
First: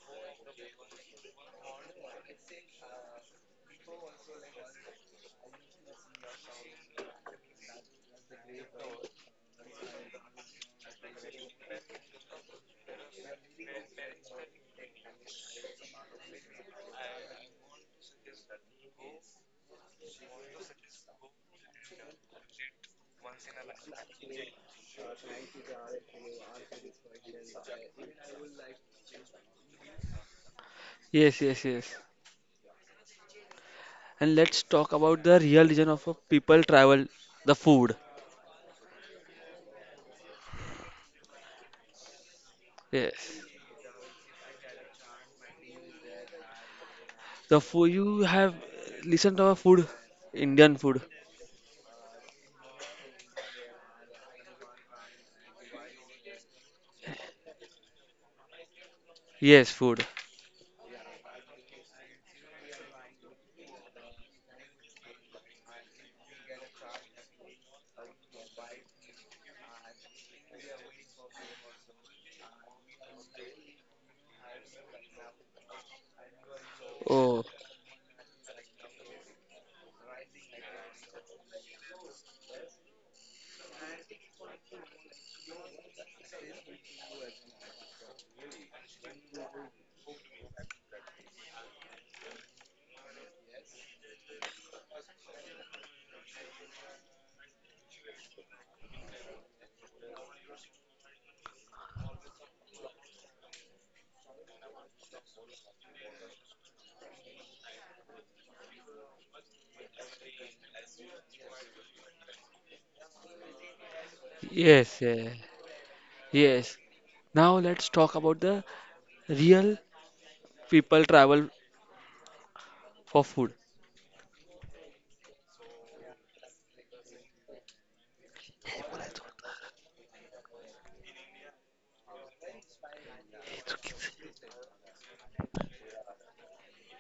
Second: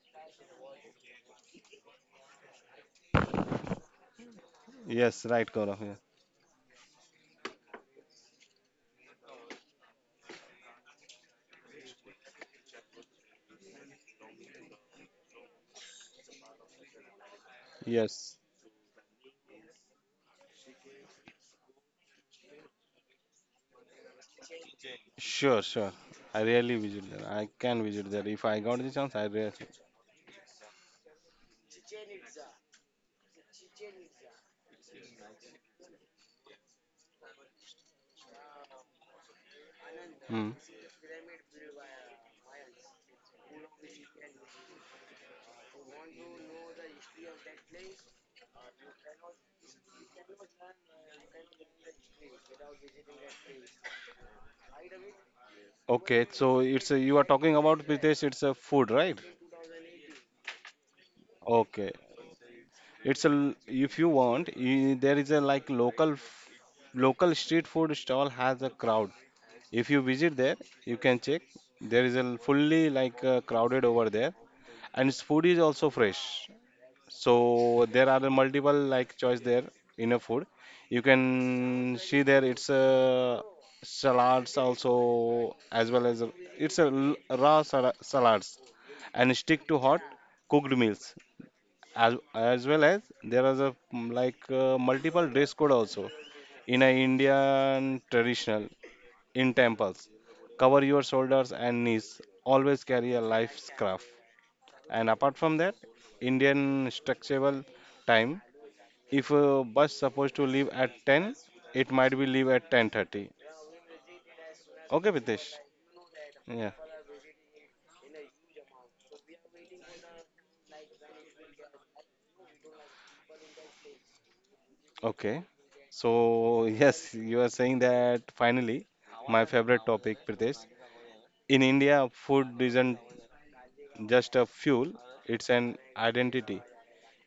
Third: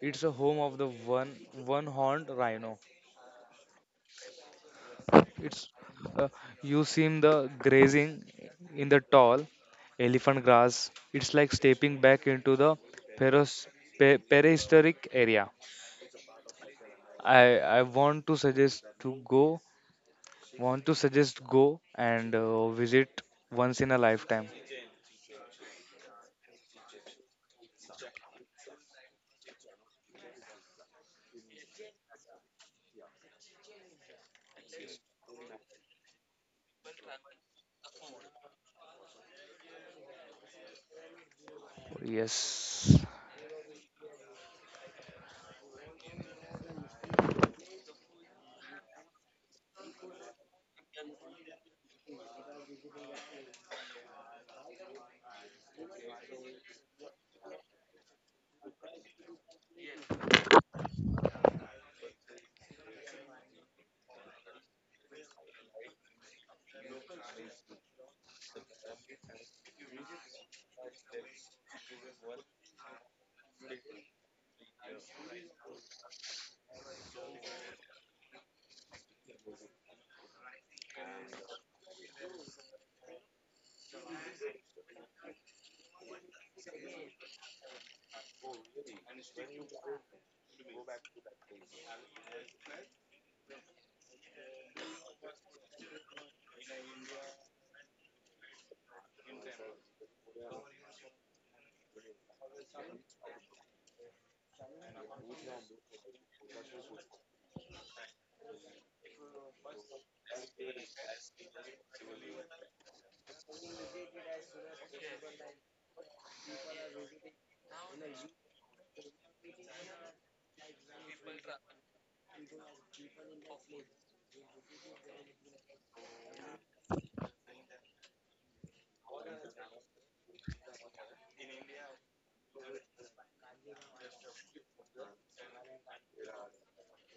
It's a home of the one horned rhino. Yes, right, It's Gaurav. Yeah. uh, you seen the grazing in the tall elephant grass. It's like stepping back into the peros, prehistoric area. I I want to Yes. suggest to go, want to suggest go and visit once in a lifetime. Sure, sure. I really visit there. I can visit there. If I got the chance, I really. Yes, yes, yes. And let's talk about the real reason of a people travel, the food. Hmm. Yes. Yes. The food you have listened to our food, Indian food. Okay, so it's you are talking about Pritesh, it's a food, right? Yes, food. Okay, it's a if you want, there is a like local local street food stall has a crowd. If you visit there, you can check. There is a fully like crowded over there, and its food is also fresh. Oh, So there are a multiple like choice there in a food. You can see there it's a salads also, as well as it's a raw salads and stick to hot cooked meals. As well as there is a like multiple dress code also in a Indian traditional. In temples cover your shoulders and knees. Always carry a life scarf. And apart from that, Indian structural time, if a bus supposed to leave at 10, it might be leave at 10:30. Okay, yes, yeah, Pritesh? Yeah. yes. Now let's talk about the real people travel for food. Okay. So yes, you are saying that finally, my favorite topic, Pritesh. In India, food isn't just a fuel, it's an identity.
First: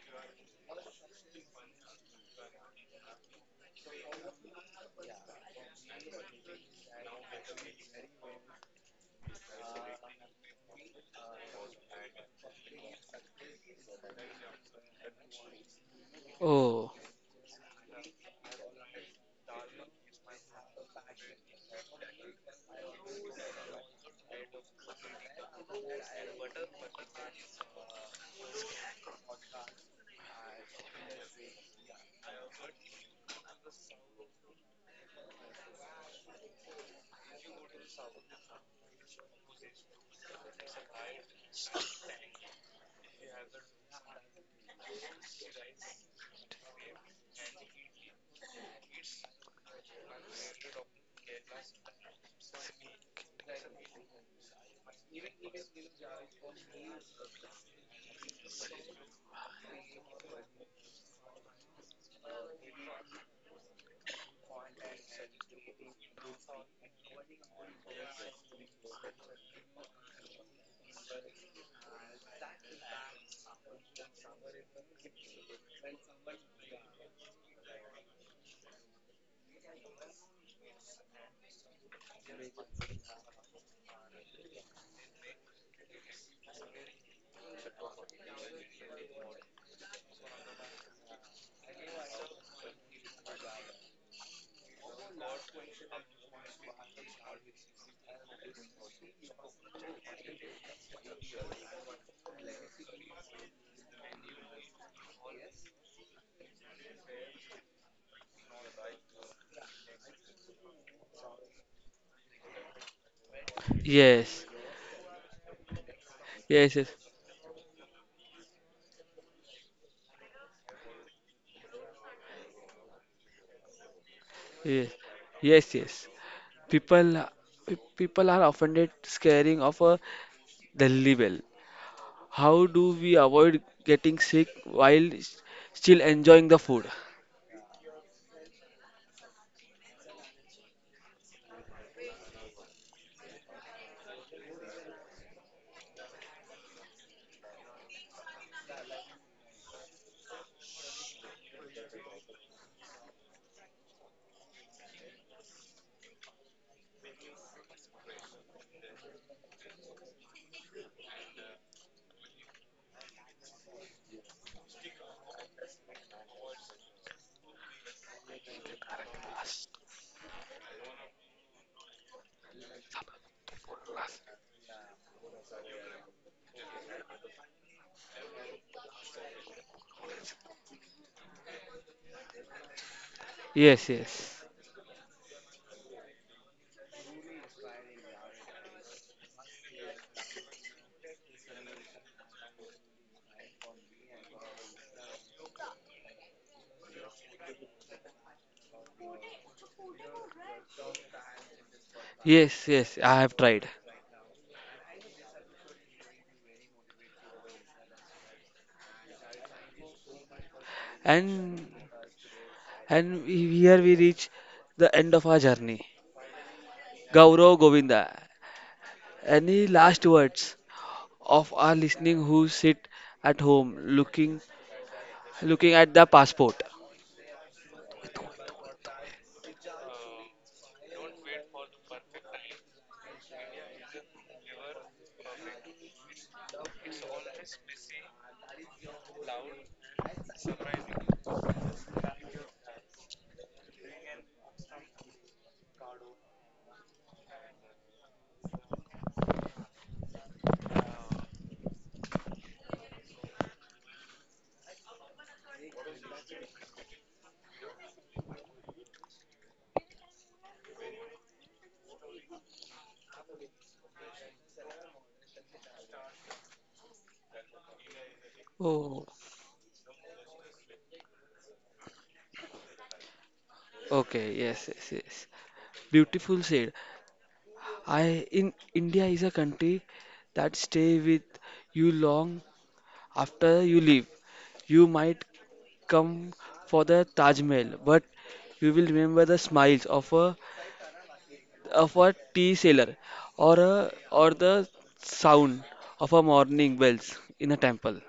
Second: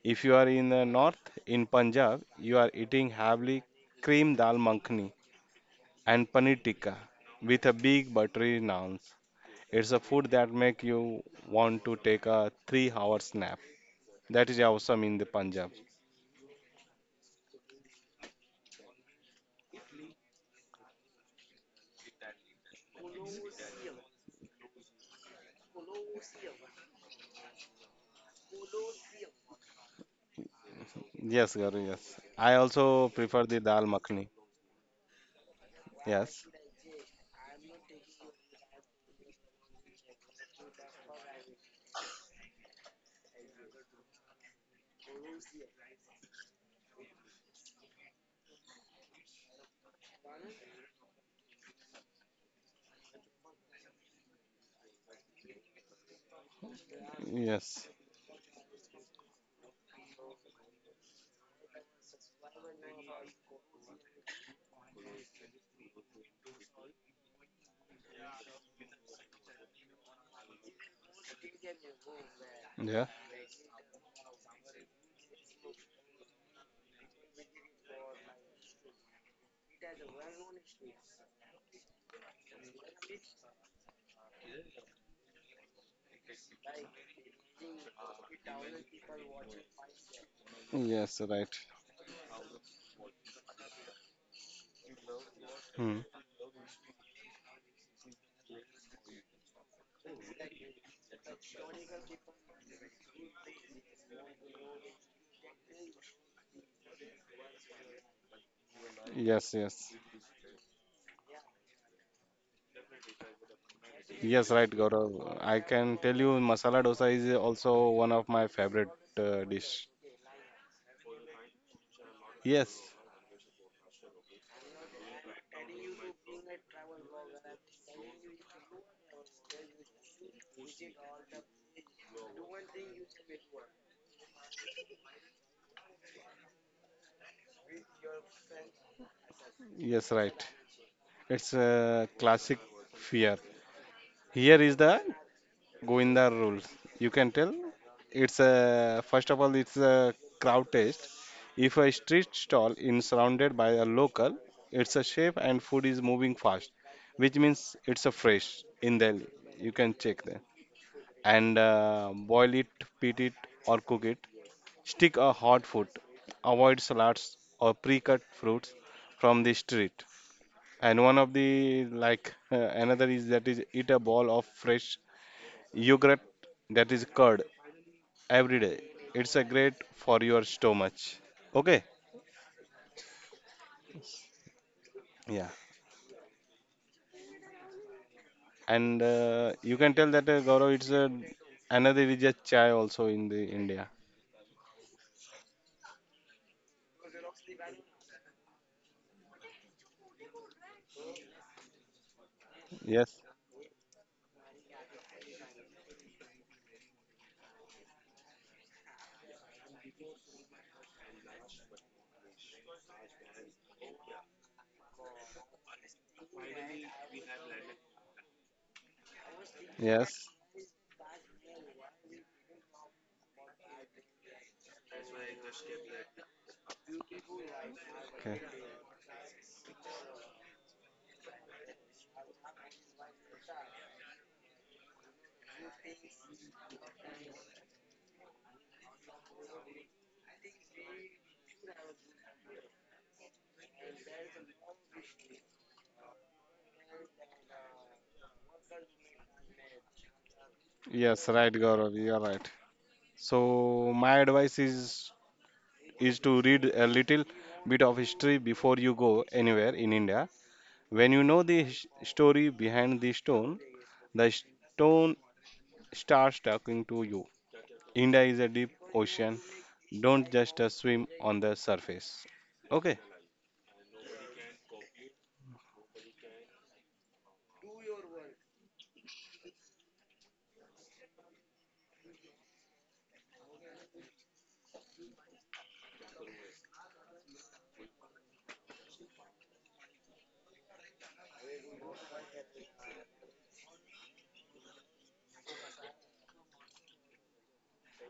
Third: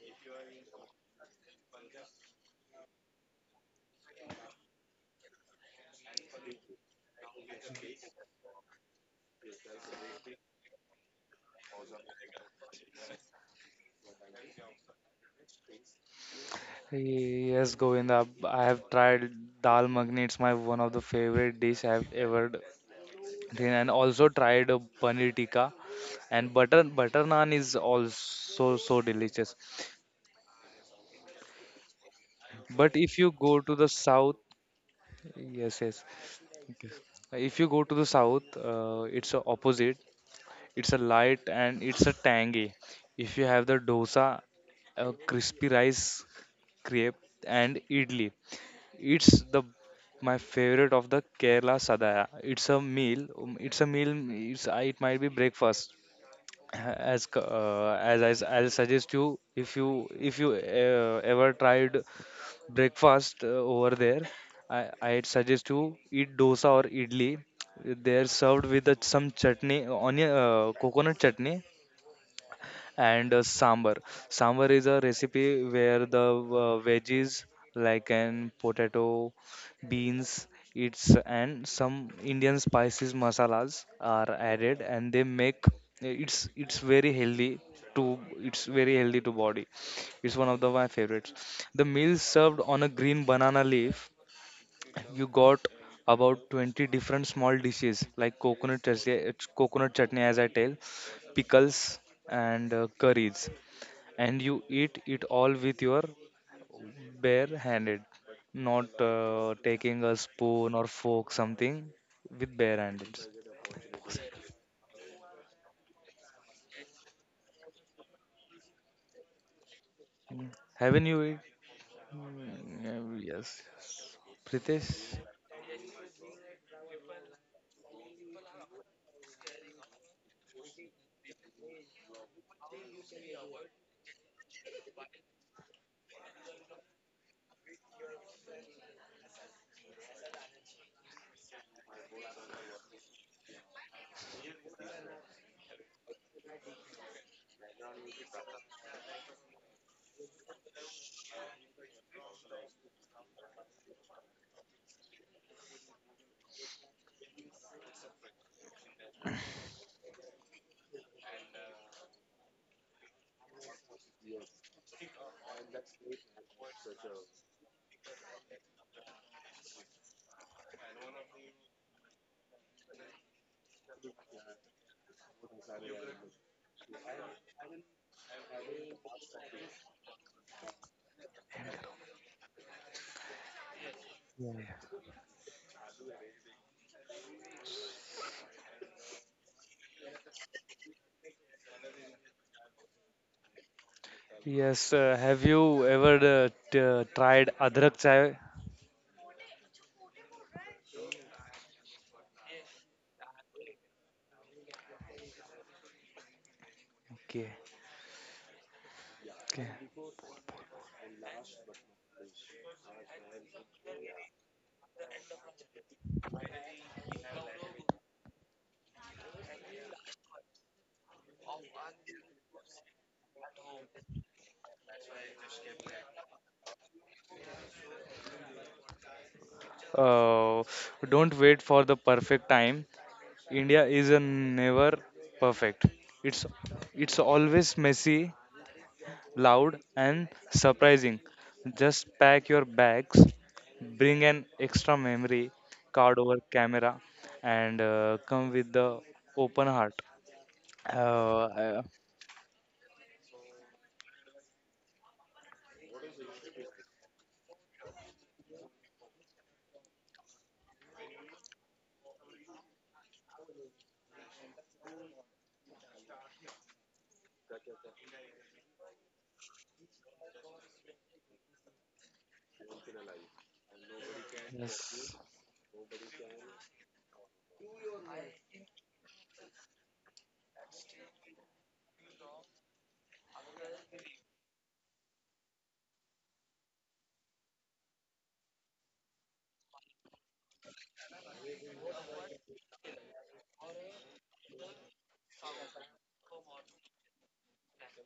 If you are in the north, in Punjab, you are eating heavily cream dal makhani and paneer tikka with a big buttery naan. It's a food that make you want to take a 3-hour nap. That is awesome in the Punjab. Oh, Yes, Govinda, I have tried dal makhni. It's my one of the favorite dish I've ever done, and also tried a paneer tikka. And butter naan is also so delicious. Yes, Gauri, yes. I also But if prefer you the dal go to the makhani. south, yes, yes, Yes, yes. If you go to the south, it's a opposite. It's a light and it's a tangy. If you have the dosa, a crispy rice crepe and idli, it's the my favorite of the Kerala sadaya. It's a meal. It's a meal. It might be breakfast, as co- yes, as I, s- I'll suggest you, if you if you ever tried breakfast over there, I'd suggest you eat dosa or idli. They're served with the, some chutney, onion, coconut chutney, yeah, and sambar. Sambar is a recipe where the veggies like an potato, beans, it's and some Indian spices masalas are added, and they make it's very healthy to, it's very healthy to body. It's one of the my yes, favorites. right. The meal served on a green banana leaf, you got Hmm. about 20 different small dishes like coconut chutney, it's coconut chutney as I tell, pickles and curries, and you eat it all with your bare handed, not Yes, yes. taking a spoon or fork something, with bare handed. yes, Yes, right, Gaurav. I can tell you yes, yes, masala dosa is also one of my favorite dish. Mm. Haven't you eat? Yes, Yeah, yes, yes, Pritesh. yes, yes. People, people are offended scaring of a Delhi bell. How do we avoid getting sick while still enjoying the food? yes, right. It's a classic fear. Here is the Goinda rules. You can tell. It's a first of all, it's a crowd taste. If a street stall is surrounded by a local, it's a shape and food is moving fast, which means it's a fresh in Delhi. You can check that and boil it, pit it, or cook it. Stick a hot food. Avoid salads or pre-cut fruits from the street. And one of the like another is that is eat a bowl of fresh yogurt that is curd every day. It's a great for your stomach. Okay, Yes, yes, Yeah, yeah. yeah. And you can tell that Gaurav, it's another is a chai also in the India. Yes, have you ever t- tried adrak chai? yes, yes. I Yes, have tried, Okay. Okay. and here we reach the end of our journey. Gaurav Govinda, any last yes. words? Of our listening who sit at home looking at the passport. Okay. Uh, don't wait for the perfect time. India is a never perfect. It's it's always messy, loud, and surprising. Just pack your bags, bring an extra memory card over camera, and come with the open heart. Uh, Yes, right, uh, Gaurav, you are right. So my advice is to read a little bit of history before you go anywhere in India. When you know the story behind the stone starts talking to you. India is a deep Oh, ocean. Don't just swim on the surface. Okay. okay, yes, yes, yes, yes. Beautiful said. I in India is a country that stay with you long after you leave. You might come for the Taj Mahal, but you will remember the smiles of a tea seller or the sound of a morning bells in a temple.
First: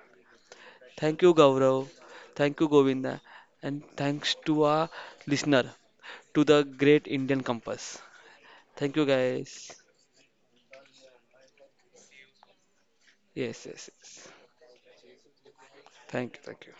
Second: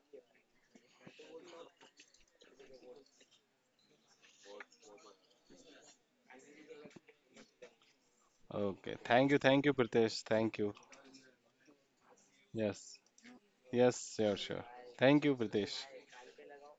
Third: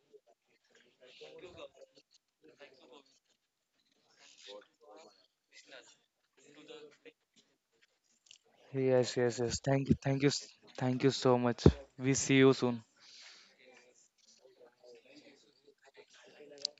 Thank you, Gaurav. Thank you, Govinda. And thanks to our listener, to the great Indian Compass. Thank Okay. you, yes, Thank you. yes, yes. Thank you, guys. Thank you, Pritesh. Thank you. thank you so much. We see you soon. Yes. Yes, yes, Yes. yes. Sure. Sure. Thank you, Pritesh. Thank you, thank you.